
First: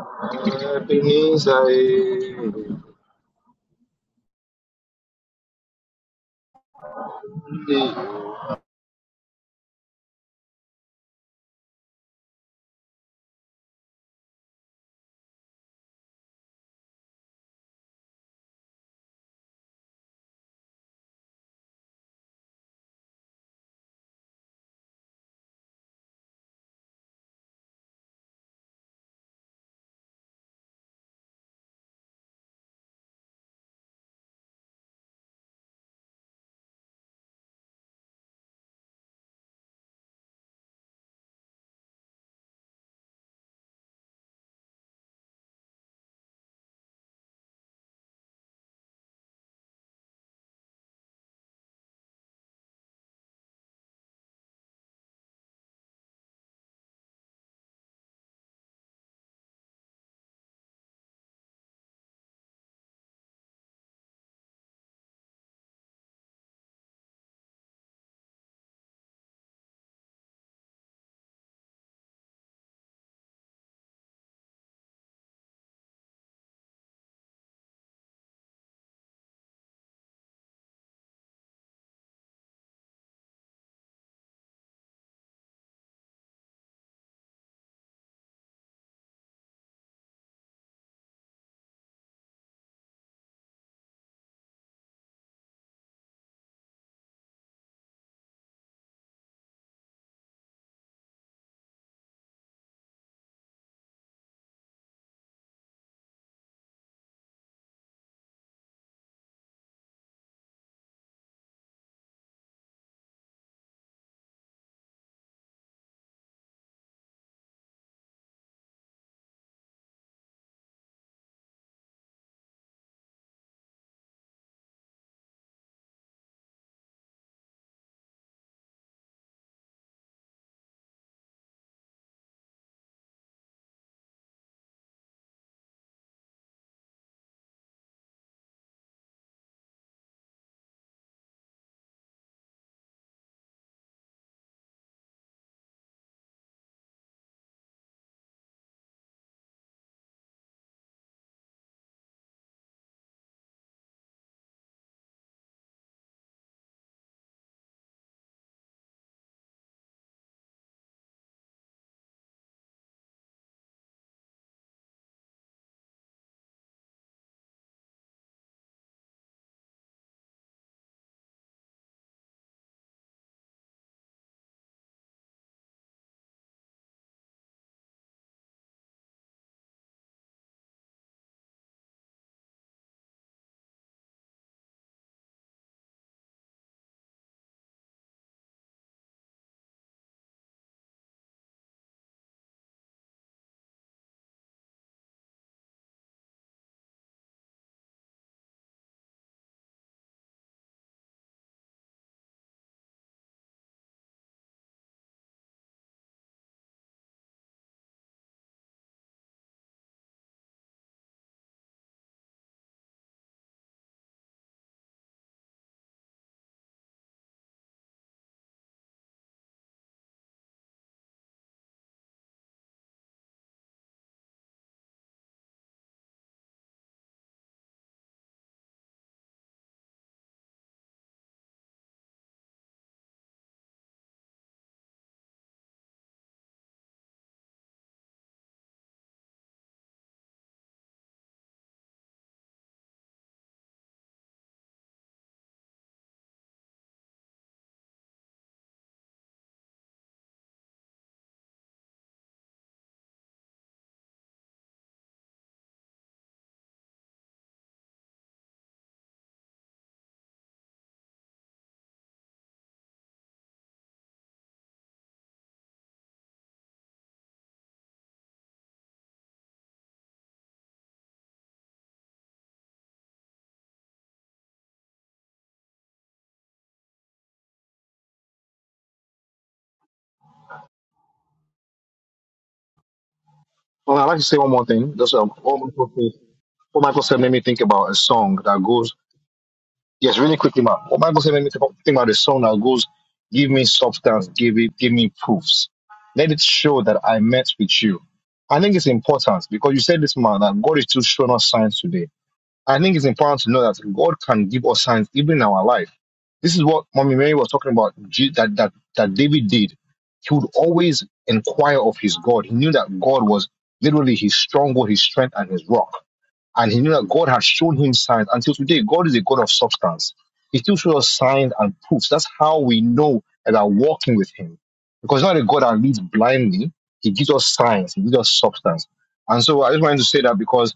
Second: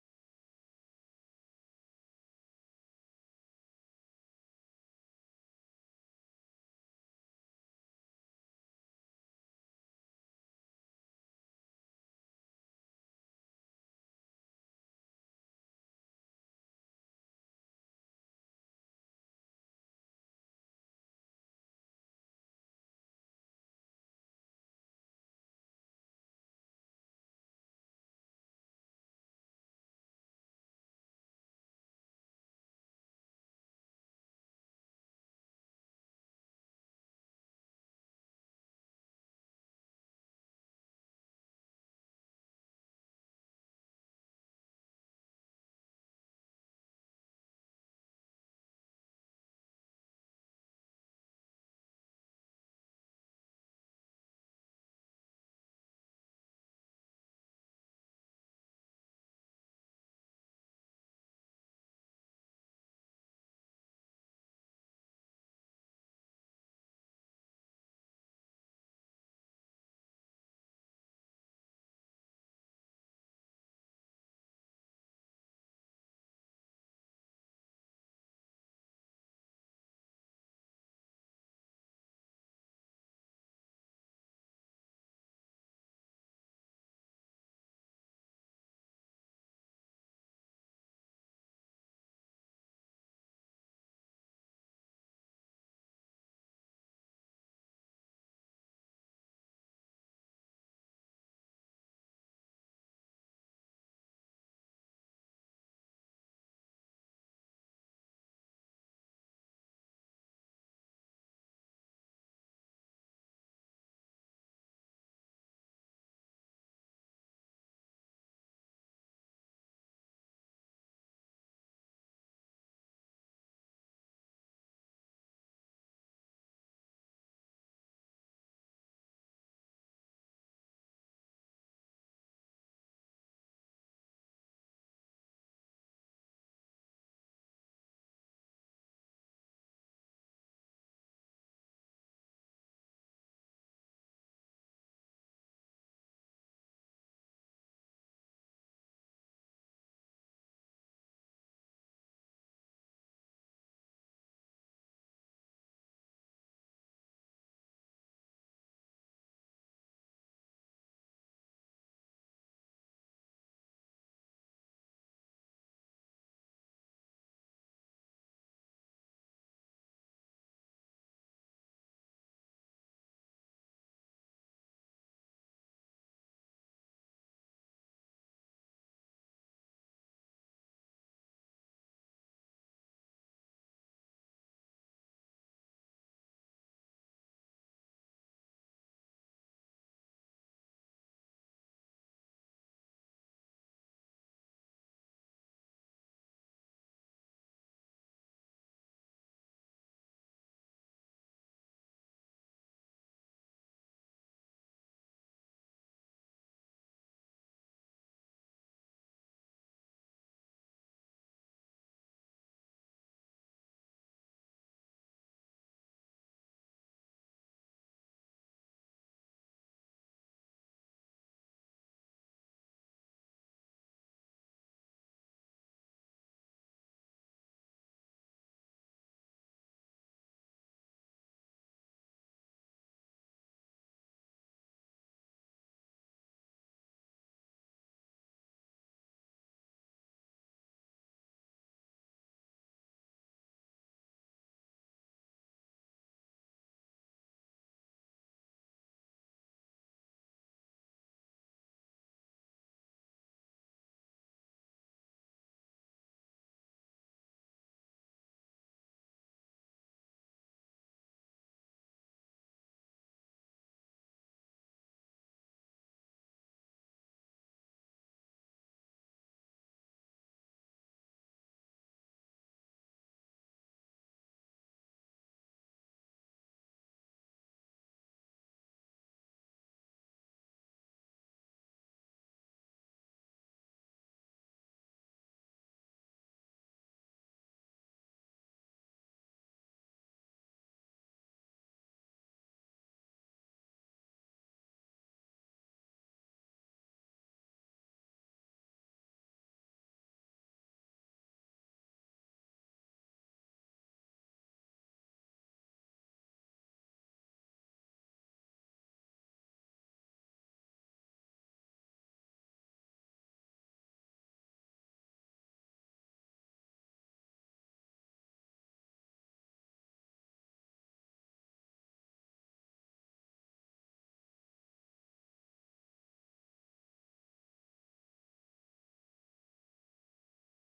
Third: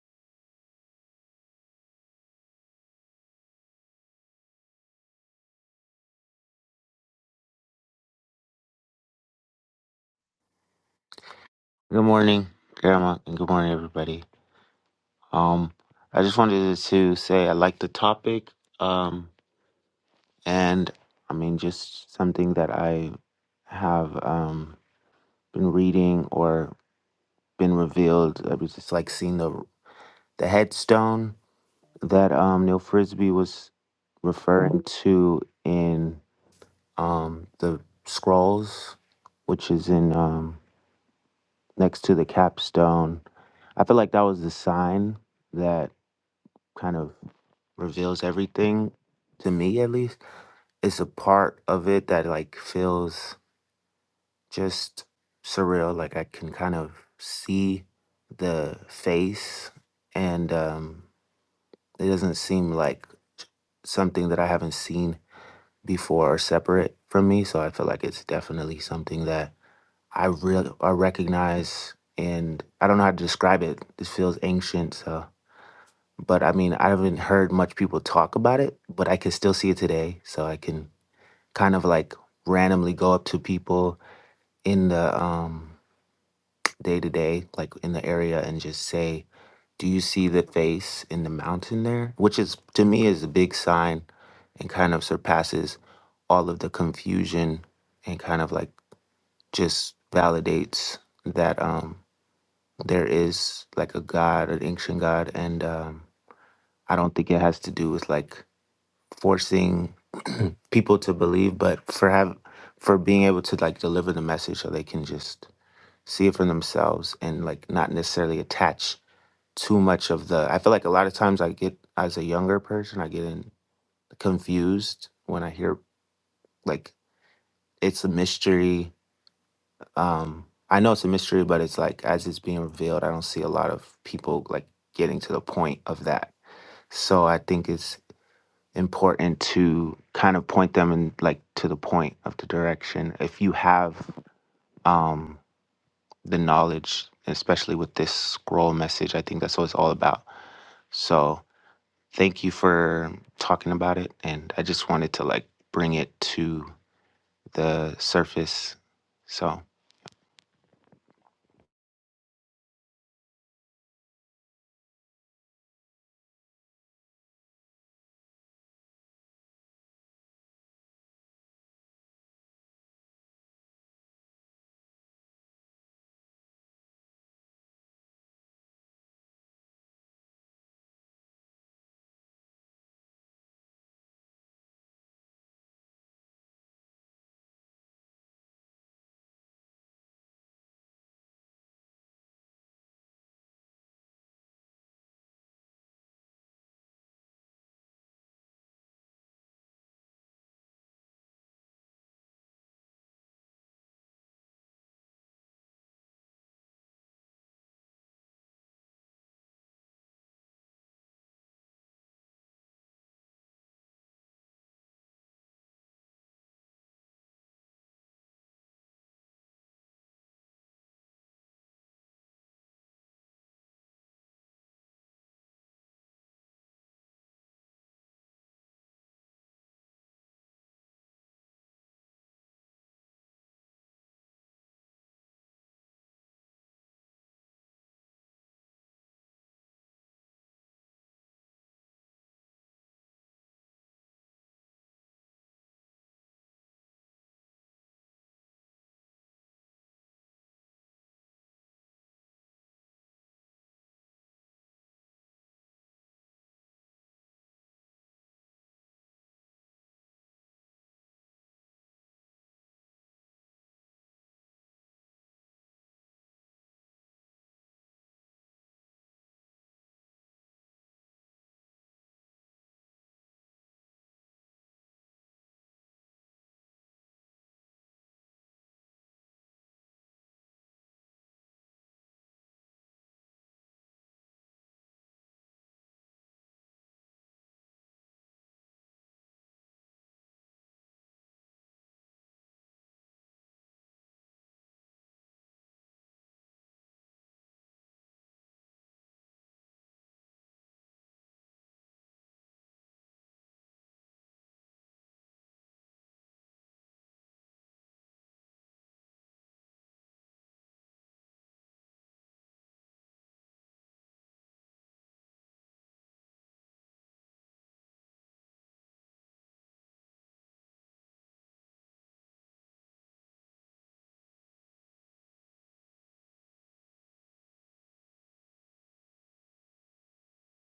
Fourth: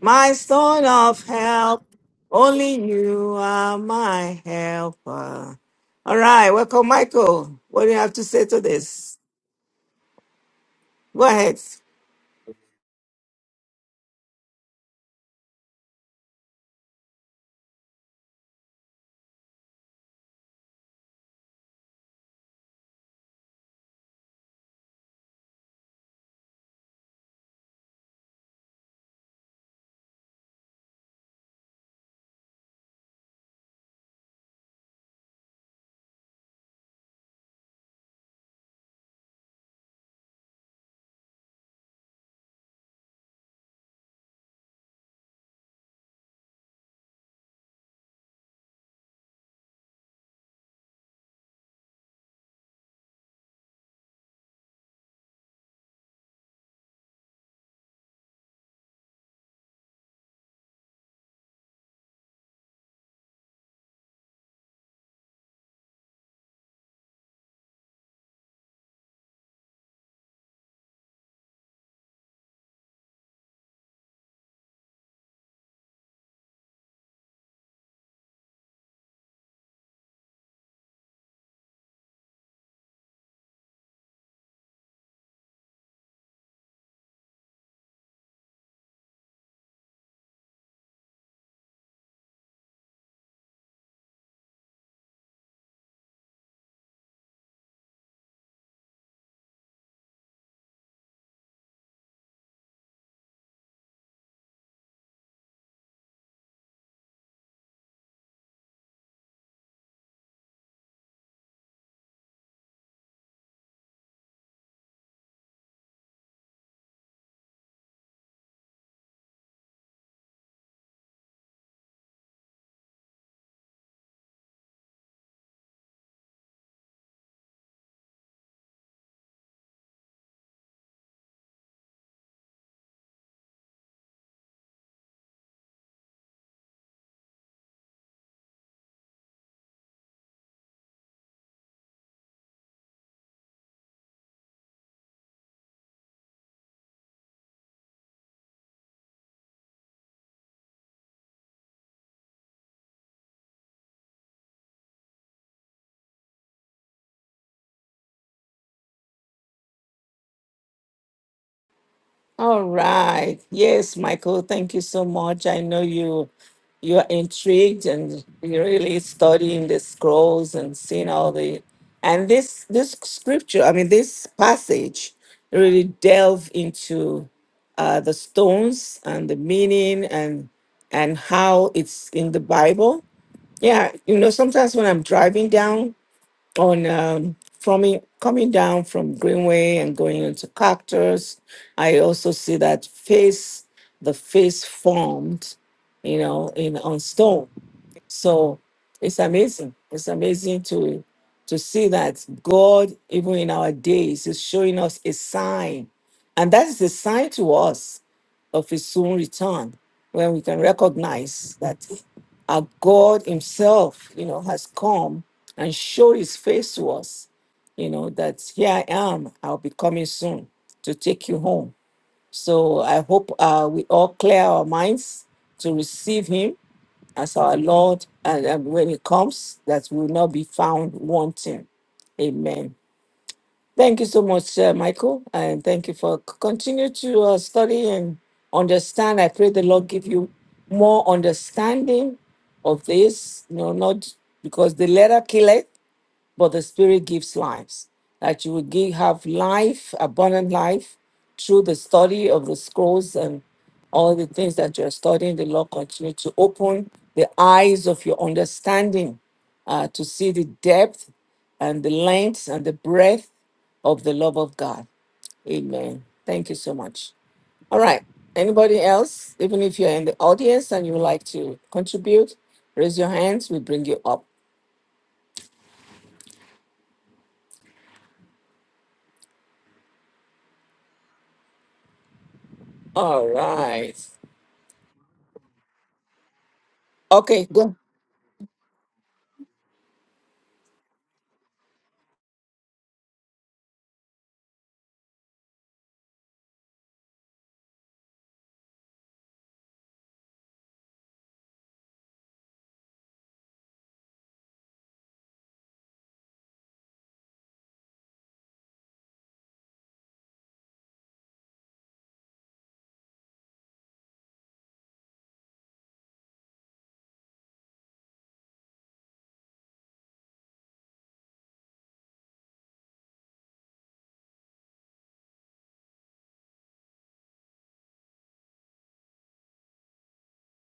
[SPEAKER 2] my stone of
[SPEAKER 3] Ebenezer.
[SPEAKER 2] help,
[SPEAKER 3] Only
[SPEAKER 2] only you are my helper. All right, welcome, Michael. What do you have to
[SPEAKER 3] you.
[SPEAKER 2] say to this? Go ahead.
[SPEAKER 4] Good morning, Grandma, and good morning, everybody. Um, I just wanted to say I like the topic, um, and I mean, just something that I have um, been reading or been revealed. I was just like seeing the the headstone that um, Neil Frisbee was referring to in um, the scrolls, which is in um, next to the capstone. I feel like that was the sign that kind of reveals everything to me at least it's a part of it that like feels just surreal like i can kind of see the face and um it doesn't seem like something that i haven't seen before or separate from me so i feel like it's definitely something that i real i recognize and i don't know how to describe it this feels ancient so but I mean, I haven't heard much people talk about it, but I can still see it today. So I can kind of like randomly go up to people in the um day to day, like in the area, and just say, "Do you see the face in the mountain there?" Which is to me is a big sign, and kind of surpasses all of the confusion, and kind of like just validates that um there is like a god, an ancient god, and um, I don't think it has to do with like forcing people to believe, but for have for being able to like deliver the message so they can just see it for themselves and like not necessarily attach too much of the I feel like a lot of times I get as a younger person I get in confused when I hear like it's a mystery um I know it's a mystery but it's like as it's being revealed I don't see a lot of people like getting to the point of that so I think it's important to kind of point them in like to the point of the direction if you have um the knowledge especially with this scroll message i think that's what it's all about so thank you for talking about it and i just wanted to like bring it to the surface so
[SPEAKER 2] All right. Yes, Michael, thank you so much. I know you you are intrigued and you're really studying the scrolls and seeing all the and this this scripture, I mean this passage really delve into uh the stones and the meaning and and how it's in the Bible. Yeah, you know, sometimes when I'm driving down on um, from coming down from Greenway and going into Cactus. I also see that face, the face formed, you know, in on stone. So it's amazing. It's amazing to to see that God, even in our days, is showing us a sign, and that is a sign to us of his soon return, when we can recognize that our God Himself, you know, has come and showed His face to us, you know, that here I am, I'll be coming soon to take you home. So I hope uh, we all clear our minds to receive Him as our Lord, and, and when He comes, that we will not be found wanting. Amen. Thank you so much, uh, Michael, and thank you for c- continue to uh, study and understand. I pray the Lord give you more understanding of this. You know, not because the letter killeth, but the Spirit gives lives. That you will give, have life, abundant life, through the study of the scrolls and all the things that you're studying. The Lord continue to open the eyes of your understanding uh, to see the depth and the length and the breadth of the love of God. Amen. Thank you so much. All right. Anybody else, even if you're in the audience and you would like to contribute, raise your hands. We bring you up. All right.
[SPEAKER 3] Well, I'd like to say one more thing. Just um, one microphone. What Michael said made me
[SPEAKER 2] Okay,
[SPEAKER 3] think
[SPEAKER 2] go.
[SPEAKER 3] about a song that goes Yes, really quickly, man. What Bible says, when we think about the song that goes, "Give me substance, give it, give me proofs. Let it show that I met with you." I think it's important because you said this, man, that God is still showing us signs today. I think it's important to know that God can give us signs even in our life. This is what Mommy Mary was talking about Je- that that that David did. He would always inquire of his God. He knew that God was literally his stronghold, his strength, and his rock. And he knew that God had shown him signs. Until today, God is a God of substance. He still shows us signs and proofs. That's how we know that we're walking with him. Because he's not a God that leads blindly. He gives us signs. He gives us substance. And so I just wanted to say that because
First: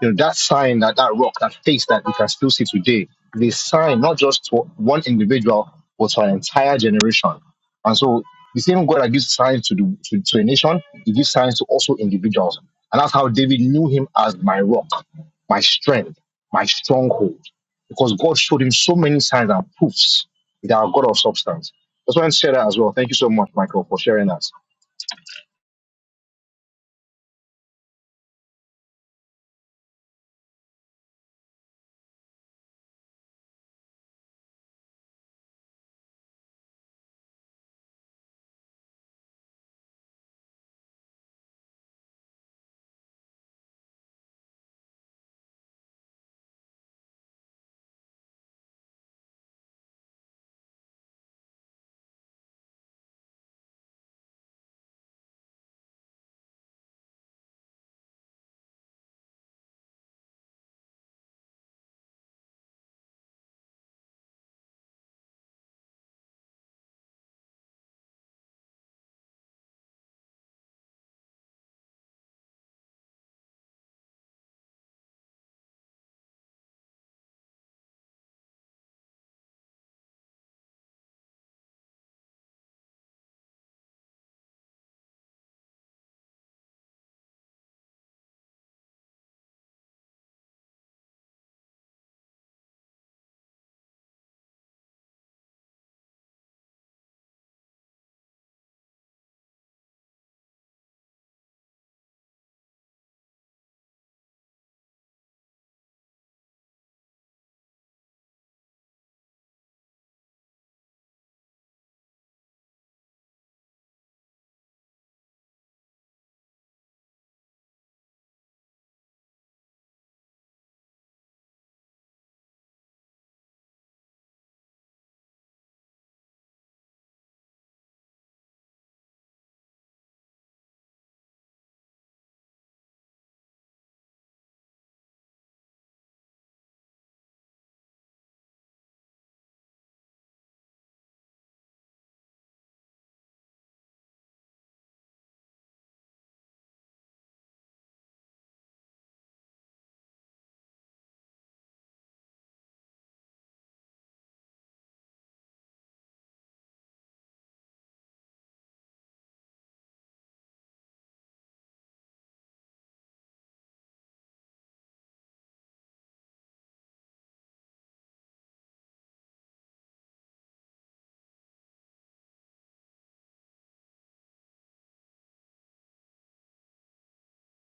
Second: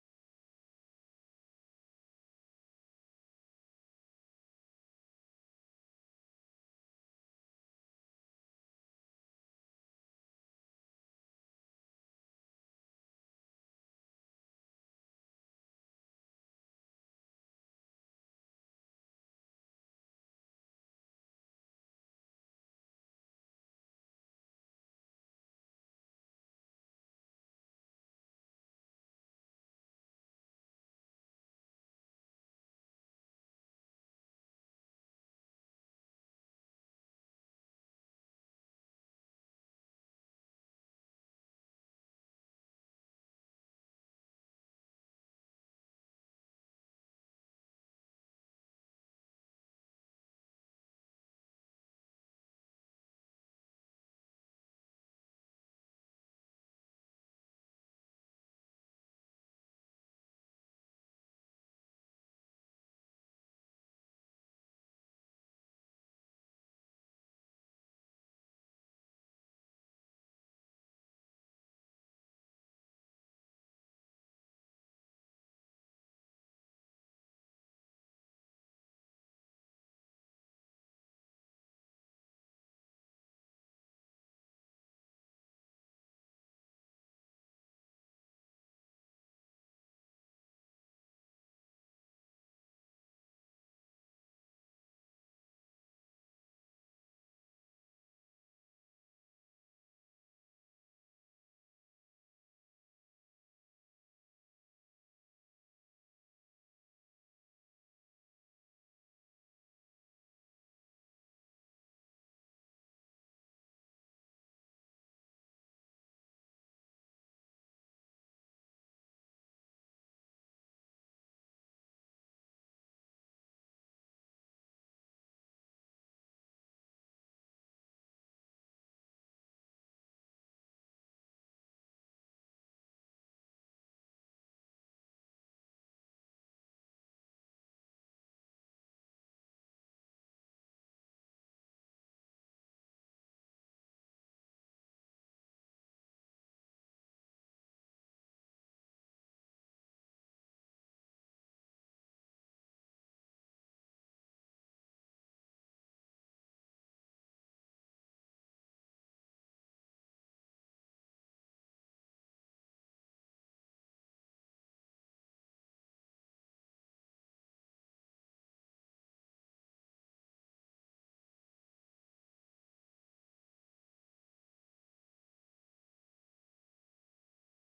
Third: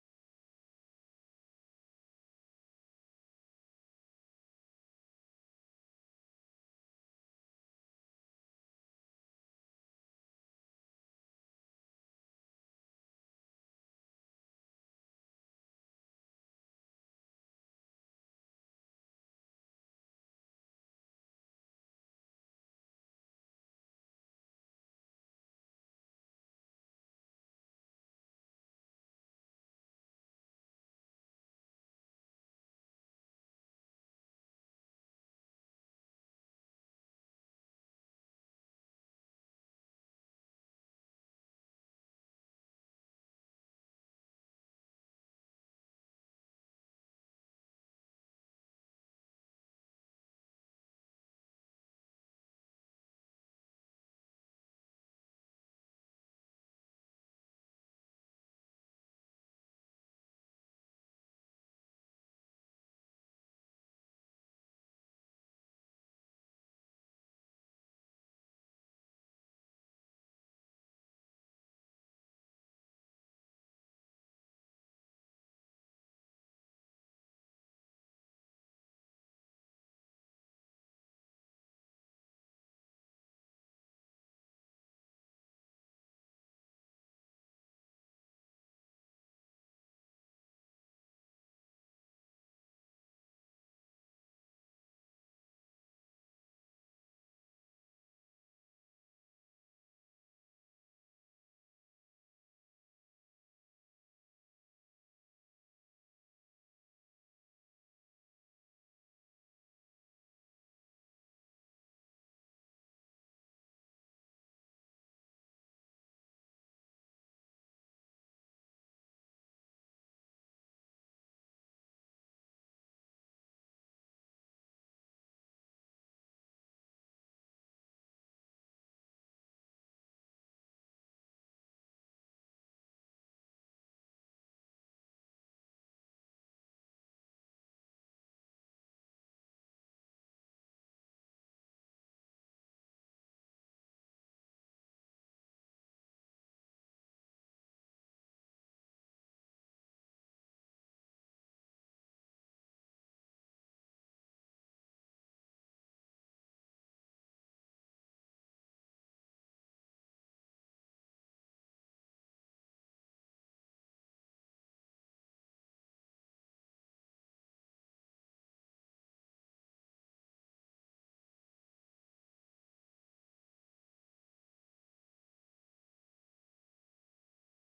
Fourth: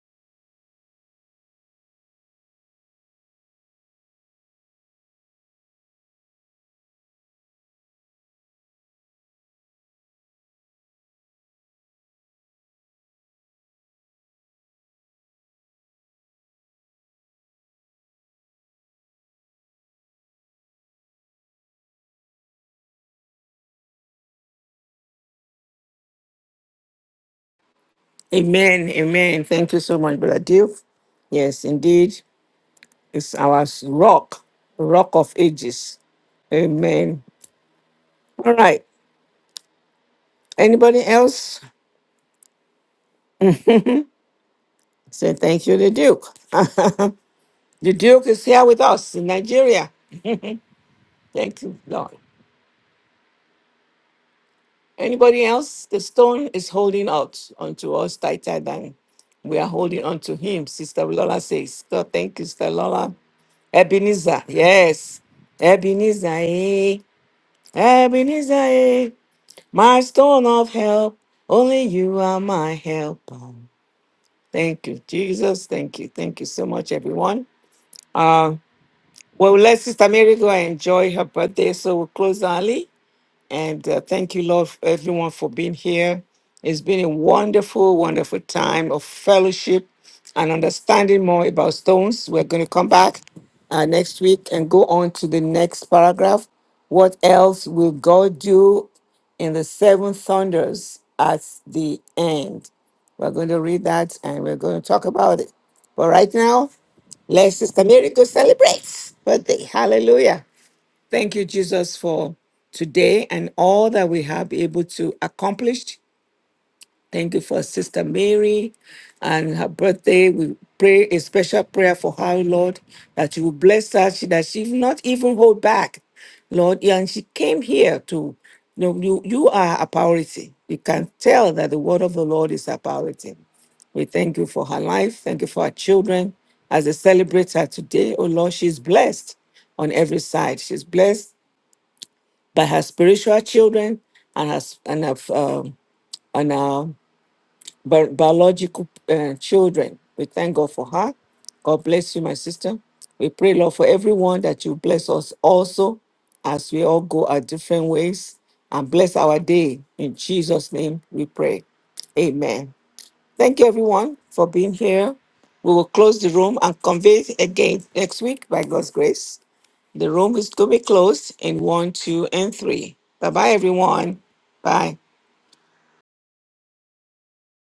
[SPEAKER 3] you know, that sign, that, that rock, that face that we can still see today, is sign not just to one individual, but to an entire generation. And so the same God that gives signs to, the, to, to a nation, he gives signs to also individuals. And that's how David knew him as my rock, my strength, my stronghold, because God showed him so many signs and proofs that our God of substance. That's why I said that as well. Thank you so much, Michael, for sharing that.
[SPEAKER 2] Amen. Amen. Thank you so much, Brother Dave. Yes, indeed. It's our rock, rock of ages. Amen. All right. Anybody else? Say thank you, the Duke. the Duke is here with us in Nigeria. Thank you, Lord. Anybody else? The stone is holding out onto us tighter than we are holding onto him, Sister Lola says. God, thank you, Sister Lola. Ebenezer, yes. Ebenezer, eh? Ebenezer, eh, my stone of help. Only you are my helper. Thank you, Jesus. Thank you. Thank you so much, everyone. Uh, well, let Sister Mary go and enjoy her birthday. So we'll close early. And uh, thank you, Lord, for everyone for being here. It's been a wonderful, wonderful time of fellowship and understanding more about stones. We're going to come back uh, next week and go on to the next paragraph. What else will God do in the seven thunders at the end? We're going to read that and we're going to talk about it. But right now, let Sister Mary go celebrate birthday. Hallelujah. Thank you, Jesus, for today and all that we have been able to accomplish. Thank you for Sister Mary and her birthday. We pray a special prayer for her, Lord, that you will bless her, she- that she will not even hold back, Lord. yeah, And she came here to you, know, you, you are a priority. You can tell that the word of the Lord is a priority. We thank you for her life. Thank you for her children. As they celebrate her today, oh Lord, she's blessed on every side. She's blessed by her spiritual children and her s- and her um, and her bi- biological uh, children. We thank God for her. God bless you, my sister. We pray, Lord, for everyone that you bless us also as we all go our different ways and bless our day. In Jesus' name we pray. Amen. Thank you, everyone, for being here. We will close the room and convene again next week by God's grace. The room is going to be closed in one, two, and three. Bye bye, everyone. Bye.